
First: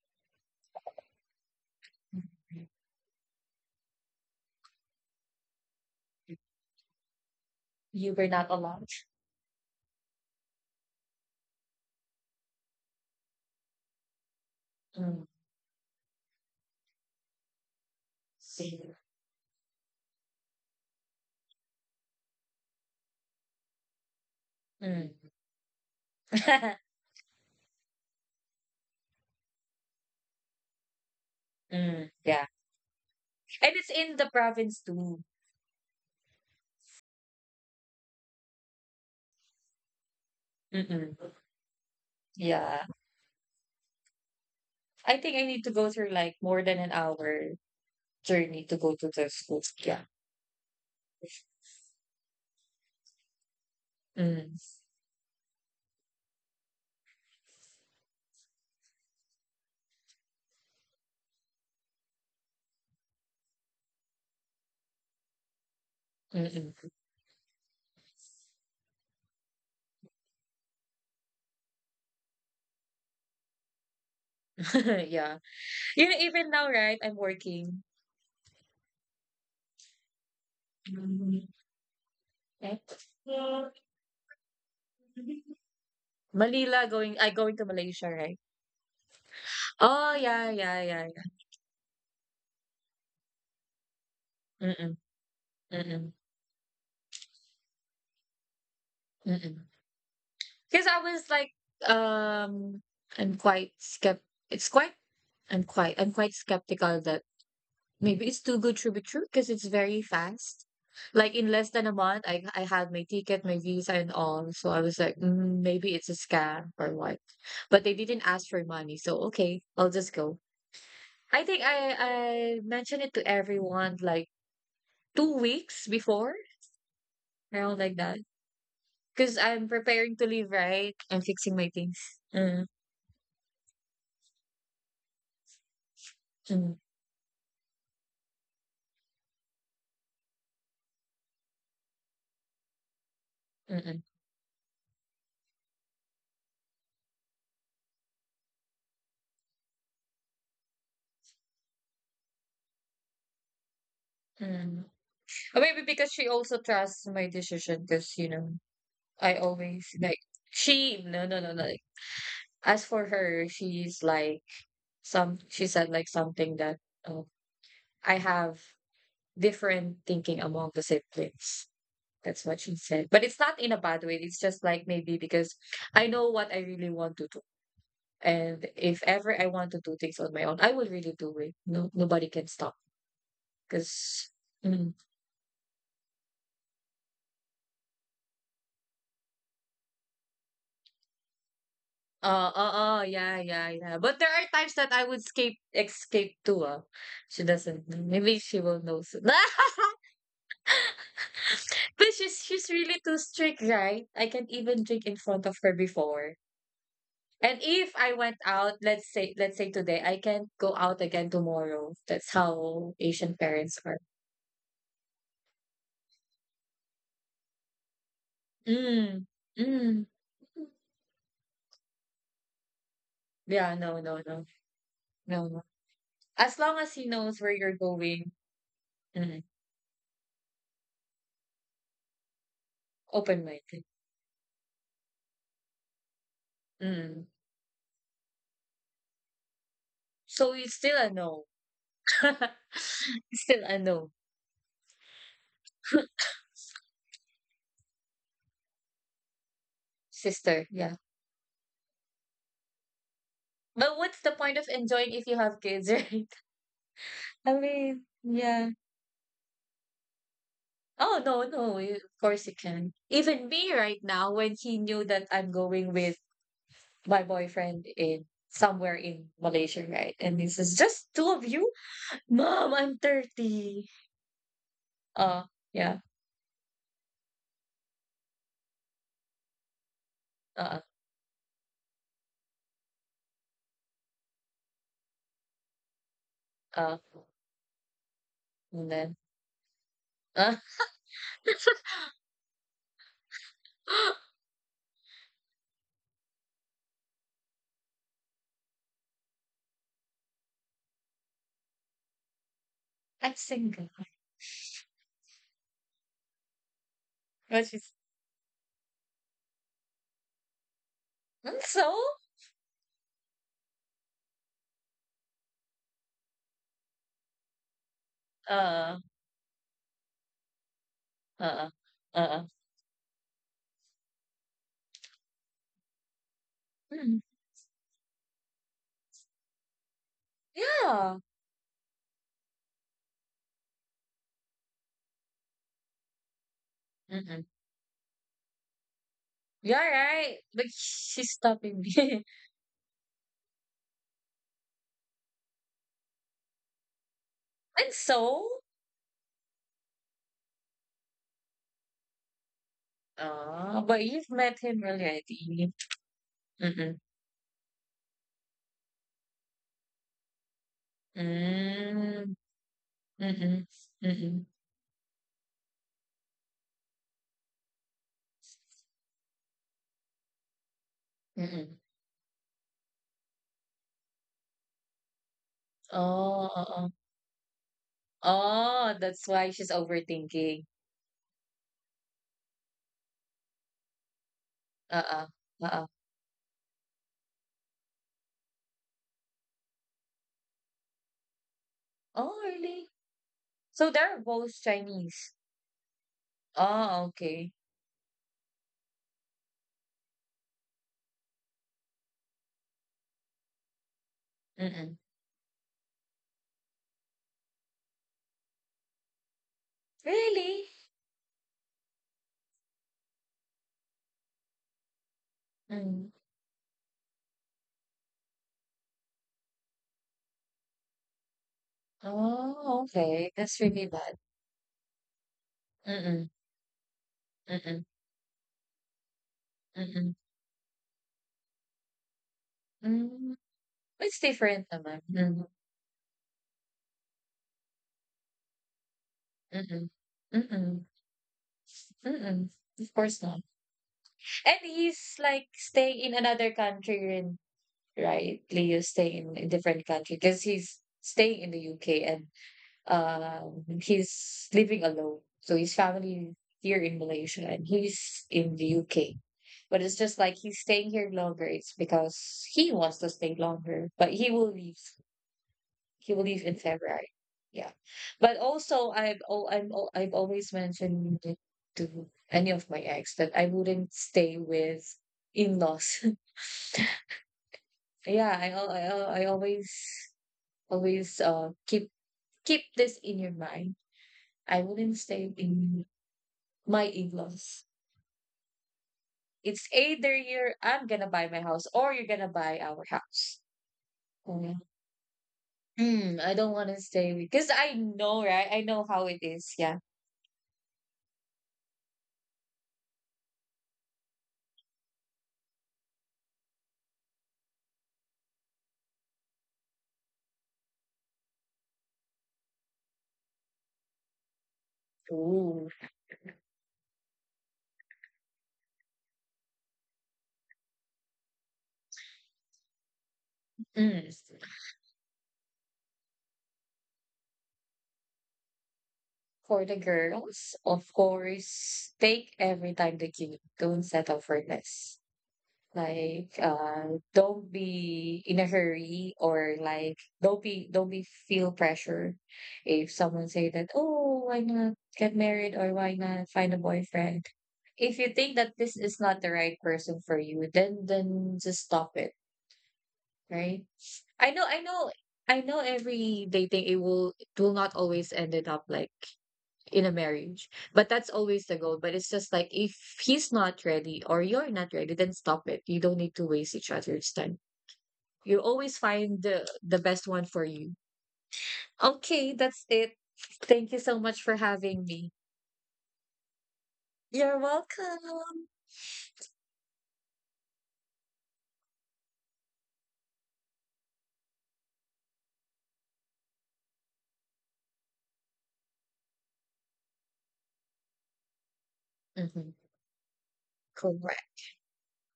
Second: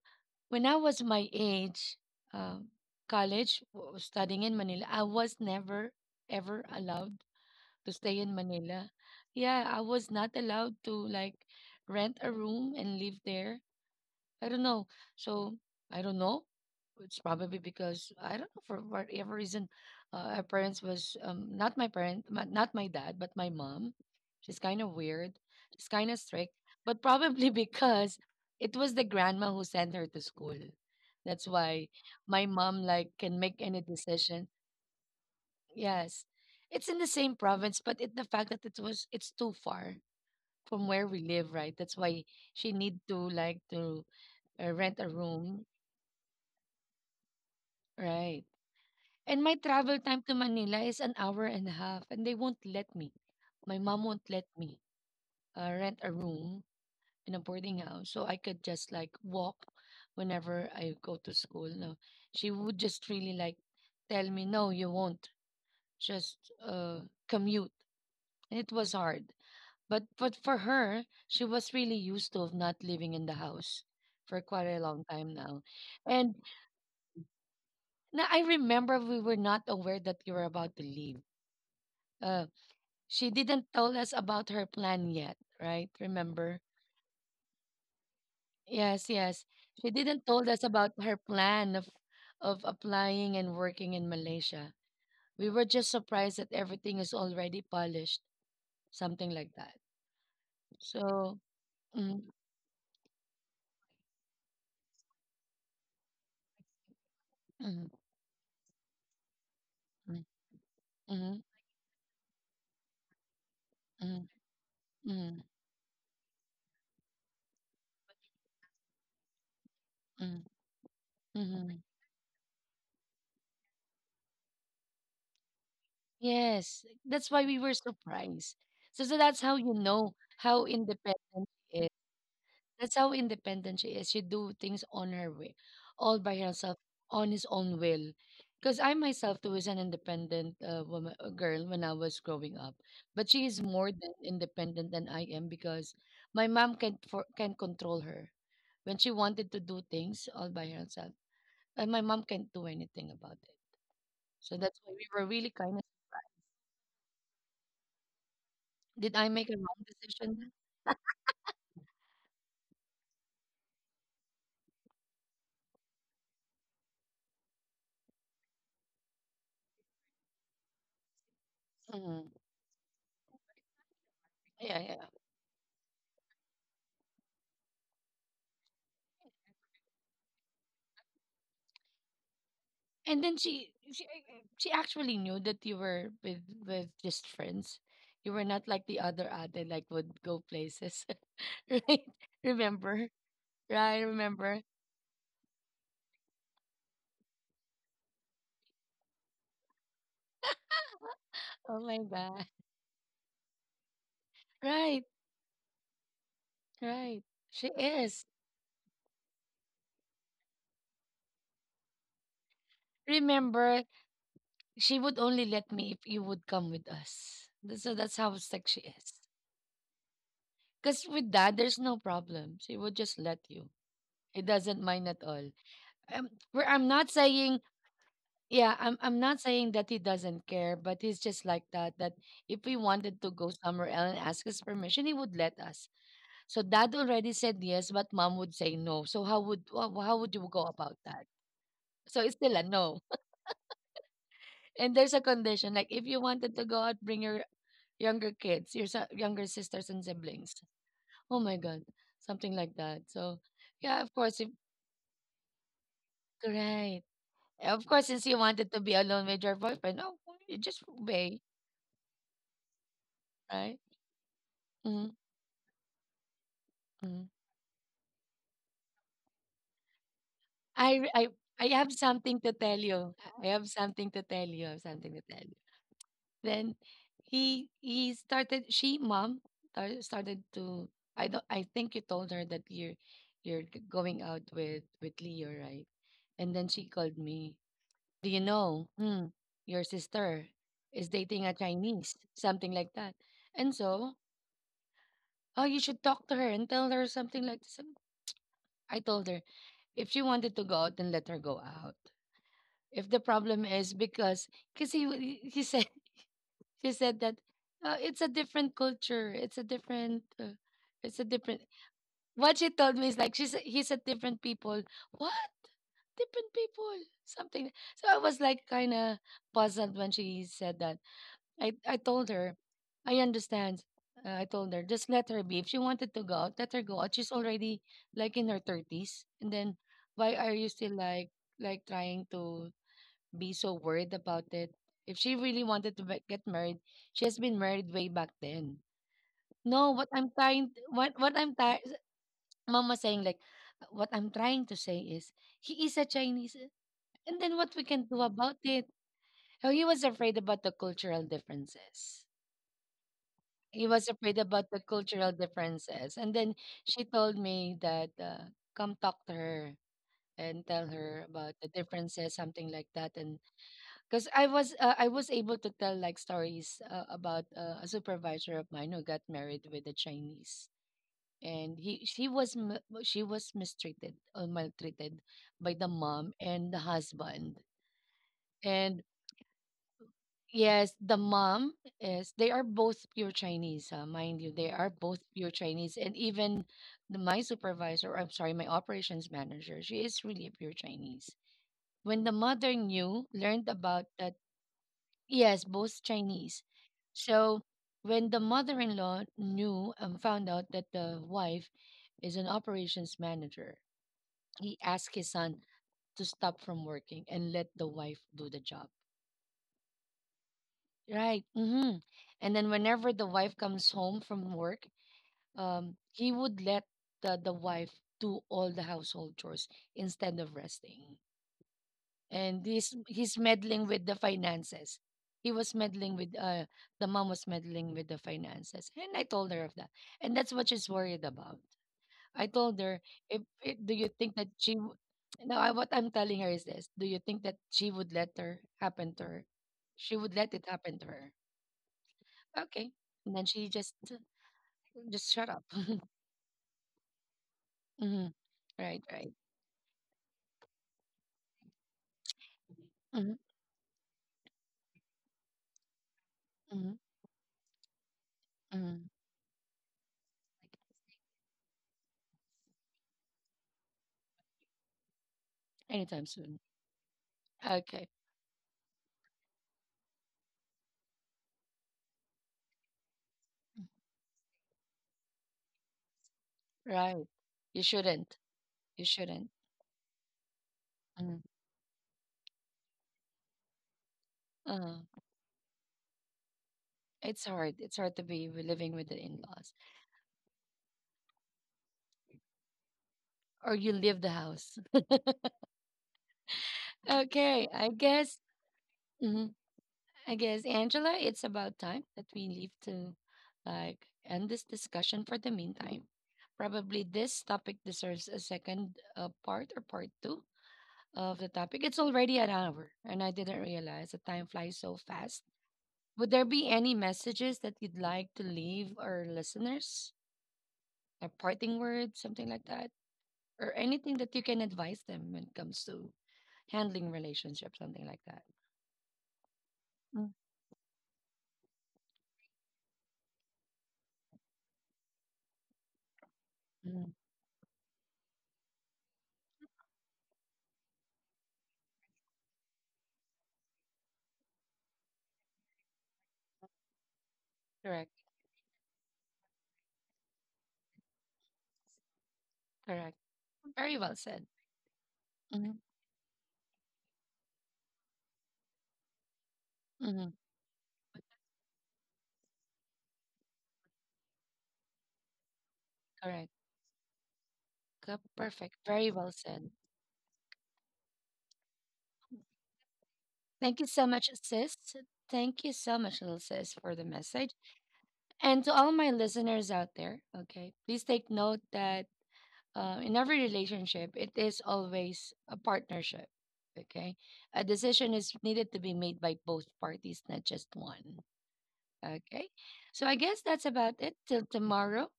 when I was my age, um, college, studying in Manila, I was never ever allowed to
You
stay
were
in
not allowed.
Manila. Yeah, I was not allowed to like rent a room and live there. I don't know.
Mm.
So I don't know. It's probably because I don't know for
See.
whatever reason, our parents was not my parent, my, not my dad, but my mom. She's kind of
Mm.
weird. She's kind of strict, but probably because it was the grandma who sent her to school. That's why
Mm.
my
Yeah.
mom like can make
And
any
it's in the
decision.
province too.
Yes, it's in the same province, but it, the fact that it was it's too far from where we
Mm-mm.
live, right? That's why she
Yeah.
need to like to rent a
I think I
room.
need to go through like more than an hour
Right.
journey to go to the
And my
school.
travel
Yeah.
time to Manila is an hour and a half, and they won't let me. My mom won't let
Mm.
me rent a room in a boarding house, so I could just like walk whenever I go to school. No, she would just really like tell me, "No, you won't. Just
Mm-mm.
commute." And it was hard, but for her, she was really used to of not living in the house for quite a long time
yeah.
now,
You know,
and
even now, right? I'm working.
now I remember we were not aware that you were about to leave.
Mm.
uh,
Right?
She didn't tell us about her plan yet, right? Remember?
Manila, going I going to Malaysia, right?
Yes, yes. She
Oh
didn't
yeah,
told us
yeah,
about
yeah,
her plan of applying and working in
yeah.
Malaysia.
Mm-mm.
We were just
Mm-mm.
surprised that everything is already polished, something like
Mm-mm.
that.
Because I was
So,
like,
mm,
um, I'm quite It's quite. I'm quite skeptical that
mm,
maybe it's too good to be true. Because it's very
mm,
fast. Like
mm,
in less than a month, I had my ticket, my visa, and
mm,
all. So I was like,
mm,
maybe it's a scam or what. But they didn't ask for money, so okay, I'll just go.
mm,
I think I
mhm.
I mentioned it to everyone like 2 weeks before,
Yes, that's why we were
around like that.
surprised. So
Because
that's how
I'm
you know
preparing to leave,
how
right? I'm
independent
fixing my
she is.
things. Mm,
That's how independent she is. She do things on her way, all by herself,
mm,
on his own will. Because I myself too was an independent woman, girl when I was growing up, but she is
mm,
more
mm.
than independent than I am because my mom can control her when she wanted to do things all by herself, and my mom can't do anything about it. So that's
Mm.
why we were really
Or
kind of.
maybe because she also trusts my decision because, you know,
Did I
I
make a wrong
always like,
decision?
she no no no no, like, as for her, she's like, some she said like something that, oh, I have different thinking among the siblings.
Mhm.
That's what she said. But it's not in a bad way. It's just like
Yeah, yeah.
maybe because I know what I really want to do. And if ever I want to do things on my own, I will really do it. No, nobody can stop
And then
because.
she actually knew that you were with just friends. You were not like the other ate, like would go places, right?
Oh, oh oh
Remember?
yeah, yeah, yeah.
Right,
But there are
remember?
times that I would escape too, ah. She doesn't know. Maybe she will know soon.
Oh my
But she's
god!
she's really too strict, right? I can't even drink
Right,
in front of her before.
right.
And
She
if I
is.
went out, let's say today, I can't go out again tomorrow. That's how Asian parents
Remember,
are.
she would only let me if you would come with us. So that's how sick she is.
Mm. Mm.
Because with that, there's no problem. She would just let you.
Yeah, no, no,
It
no.
doesn't mind at all.
No, no. As
Where
long
I'm
as he
not
knows where
saying.
you're going,
Yeah, I'm not
mm,
saying that he doesn't care, but he's just like that. That if we wanted to go
open-minded.
somewhere else and ask his permission, he would let us. So dad
Mm.
already said yes, but mom would say no. So how would how would you
So
go
it's
about
still a
that?
no.
So it's still a no.
Still a no,
And there's a condition like if you wanted to go out, bring your younger kids, your younger sisters and siblings.
sister. Yeah.
Oh my god, something like that. So
But
yeah, of
what's the
course, if
point of enjoying if you have kids, right?
great.
I
Of
mean,
course, since you
yeah.
wanted to be alone with your boyfriend, oh, you just
Oh,
obey,
no, no. Of course you can. Even me
right?
right now, when he knew
Mm-hmm.
that I'm going with my
Mm-hmm.
boyfriend in somewhere in Malaysia, right? And he says,
I
just
I
two of
I
you?
have something to
Mom,
tell
I'm
you. I have
30.
something to tell you. I have something to tell
Uh,
you.
yeah.
Then he started. She mom started
Uh,
to. I don't. I think you told her that you're going out with Leo, right? And then she
uh.
called me. Do you know?
And then,
Hmm, your sister
uh,
is dating a Chinese, something like that. And so, oh, you should talk to her and tell her something like this. And I told her if she wanted to go out, then let her go out. If the
I'm
problem is
single.
because he said she said that
But she's,
it's a different culture, it's a different it's a
"Mm,
different,
so?
what she told me is like he said different people, what different people, something. So I was like kind
Uh,
of puzzled when she said that. i i
uh,
told
uh."
her I understand. I told her just let her be. If she wanted to go out, let her go out.
Mm.
She's already like in her 30s, and then why are you still
Yeah.
like trying to be so worried about it. If she really wanted to get married, she has
Mhm.
been married way back then.
You're
No,
right, but she's
what I'm trying,
stopping me.
Mama saying like, what I'm trying to say is he is a Chinese, and then what we
And
can do
so,
about it? Oh, he was afraid about the cultural differences.
oh,
He
but
was
you've
afraid
met
about the
him
cultural
already.
differences, and then
Mm-mm.
she told me that come talk to her and tell her about the differences,
Mm.
something like that, and
Mm-mm.
because
Mm-mm.
I was able to tell like stories about a supervisor of mine who got married with a Chinese, and
Mm-mm.
he she was she was mistreated or maltreated by the
Oh,
mom
oh,
and the
oh. Uh-uh.
husband,
Oh,
and
that's why she's overthinking.
yes, the mom is they are both pure Chinese, mind you, they are both
Uh-uh.
pure
Uh-uh.
Chinese, and even the, my supervisor, I'm sorry, my operations manager, she is really a pure Chinese. When the
Oh,
mother
really?
knew, learned
So
about
they're
that.
both Chinese.
Yes, both Chinese.
Oh, okay.
So when the mother-in-law knew and found out that the wife is an operations manager, he
Mm-mm.
asked his son to stop from working and let the wife do the job.
Really?
Right. Mm-hmm. And then whenever the wife comes home from work,
Mm.
he would let the wife do all the household chores instead of resting. And
Oh,
this
okay.
he's
That's
meddling
really
with the
bad.
finances, he was meddling with
Mm-mm.
the mom was
Mm-mm.
meddling with the finances, and I told her of that,
Mm-mm.
and that's what she's worried about. I told her
Mm.
if do you
It's
think that
different naman. Mm.
no, I, what I'm telling her is this: do you think that she would let her happen to her,
Mm-mm.
she would let it
Mm-mm.
happen to her.
Mm-mm.
Okay.
Of course
And
not.
then she
And he's
just shut
like
up.
staying in another country, and
Hmm.
right? Leo
Right, right.
staying in a different country because he's staying in the UK, and
Hmm.
he's living alone. So his family here
Hmm.
in Malaysia and he's in the
Hmm.
UK. But it's just like he's staying here longer. It's because he wants to stay longer, but he will leave, he
Anytime
will leave
soon.
in February. Yeah,
Okay.
but also I've al- I'm al- I've always mentioned it to any of my ex that I wouldn't stay with in-laws.
Right, you shouldn't.
Yeah,
You
I
shouldn't.
always always
Mm-hmm.
keep, keep this in your mind. I
Uh,
wouldn't stay in my
it's
in-laws.
hard. It's hard to be living with the
It's
in-laws
either you're I'm gonna buy my house or you're gonna buy our house.
or you leave the
Mm,
house.
mm, I don't want to stay because
Okay,
I
I
know,
guess.
right? I know how it
Mhm,
is. Yeah.
I guess Angela, it's about time that we leave to like end this discussion for the meantime. Probably this topic deserves a second part or part two of the topic. It's already an hour, and I didn't realize the time flies so fast.
Ooh.
Would there be any messages that you'd like to leave our listeners? A parting word, something like that? Or
Mm.
anything that you can advise them when it comes to handling relationships, something like that.
For the
Mm,
girls, of course, take every time the cute. Don't settle for less. Like,
mhm.
don't be in a hurry or like don't be feel pressure if someone say that, oh, why not get married or why not find a boyfriend. If you
Correct,
think that this is not the right person for you, then just stop it,
correct.
right?
Very well
I
said.
know, I know, I know.
Hmm.
Every dating, it will not always ended up like in a
Hmm.
marriage. But that's always the goal. But it's just like if he's not ready or you're not ready, then stop it. You don't need to
Correct.
waste each other's time. You
Perfect.
always
Very
find
well said.
the best one for you. Okay, that's it. Thank
Thank
you
you
so
so
much
much,
for
sis.
having me.
Thank you so much, little sis, for the
You're
message.
welcome.
And to all my listeners out there, okay, please take note that in every relationship, it is always a partnership. Okay. A decision is needed to be made by both parties, not just one. Okay.
Mhm.
So I guess that's about it. Till
Correct.
tomorrow.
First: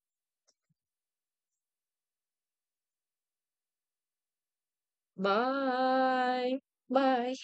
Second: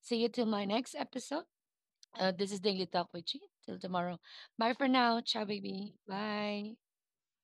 See you till my next episode. This is Daily Talk with Chi. Till tomorrow. Bye for now. Ciao, baby.
Bye.
Bye.
Bye.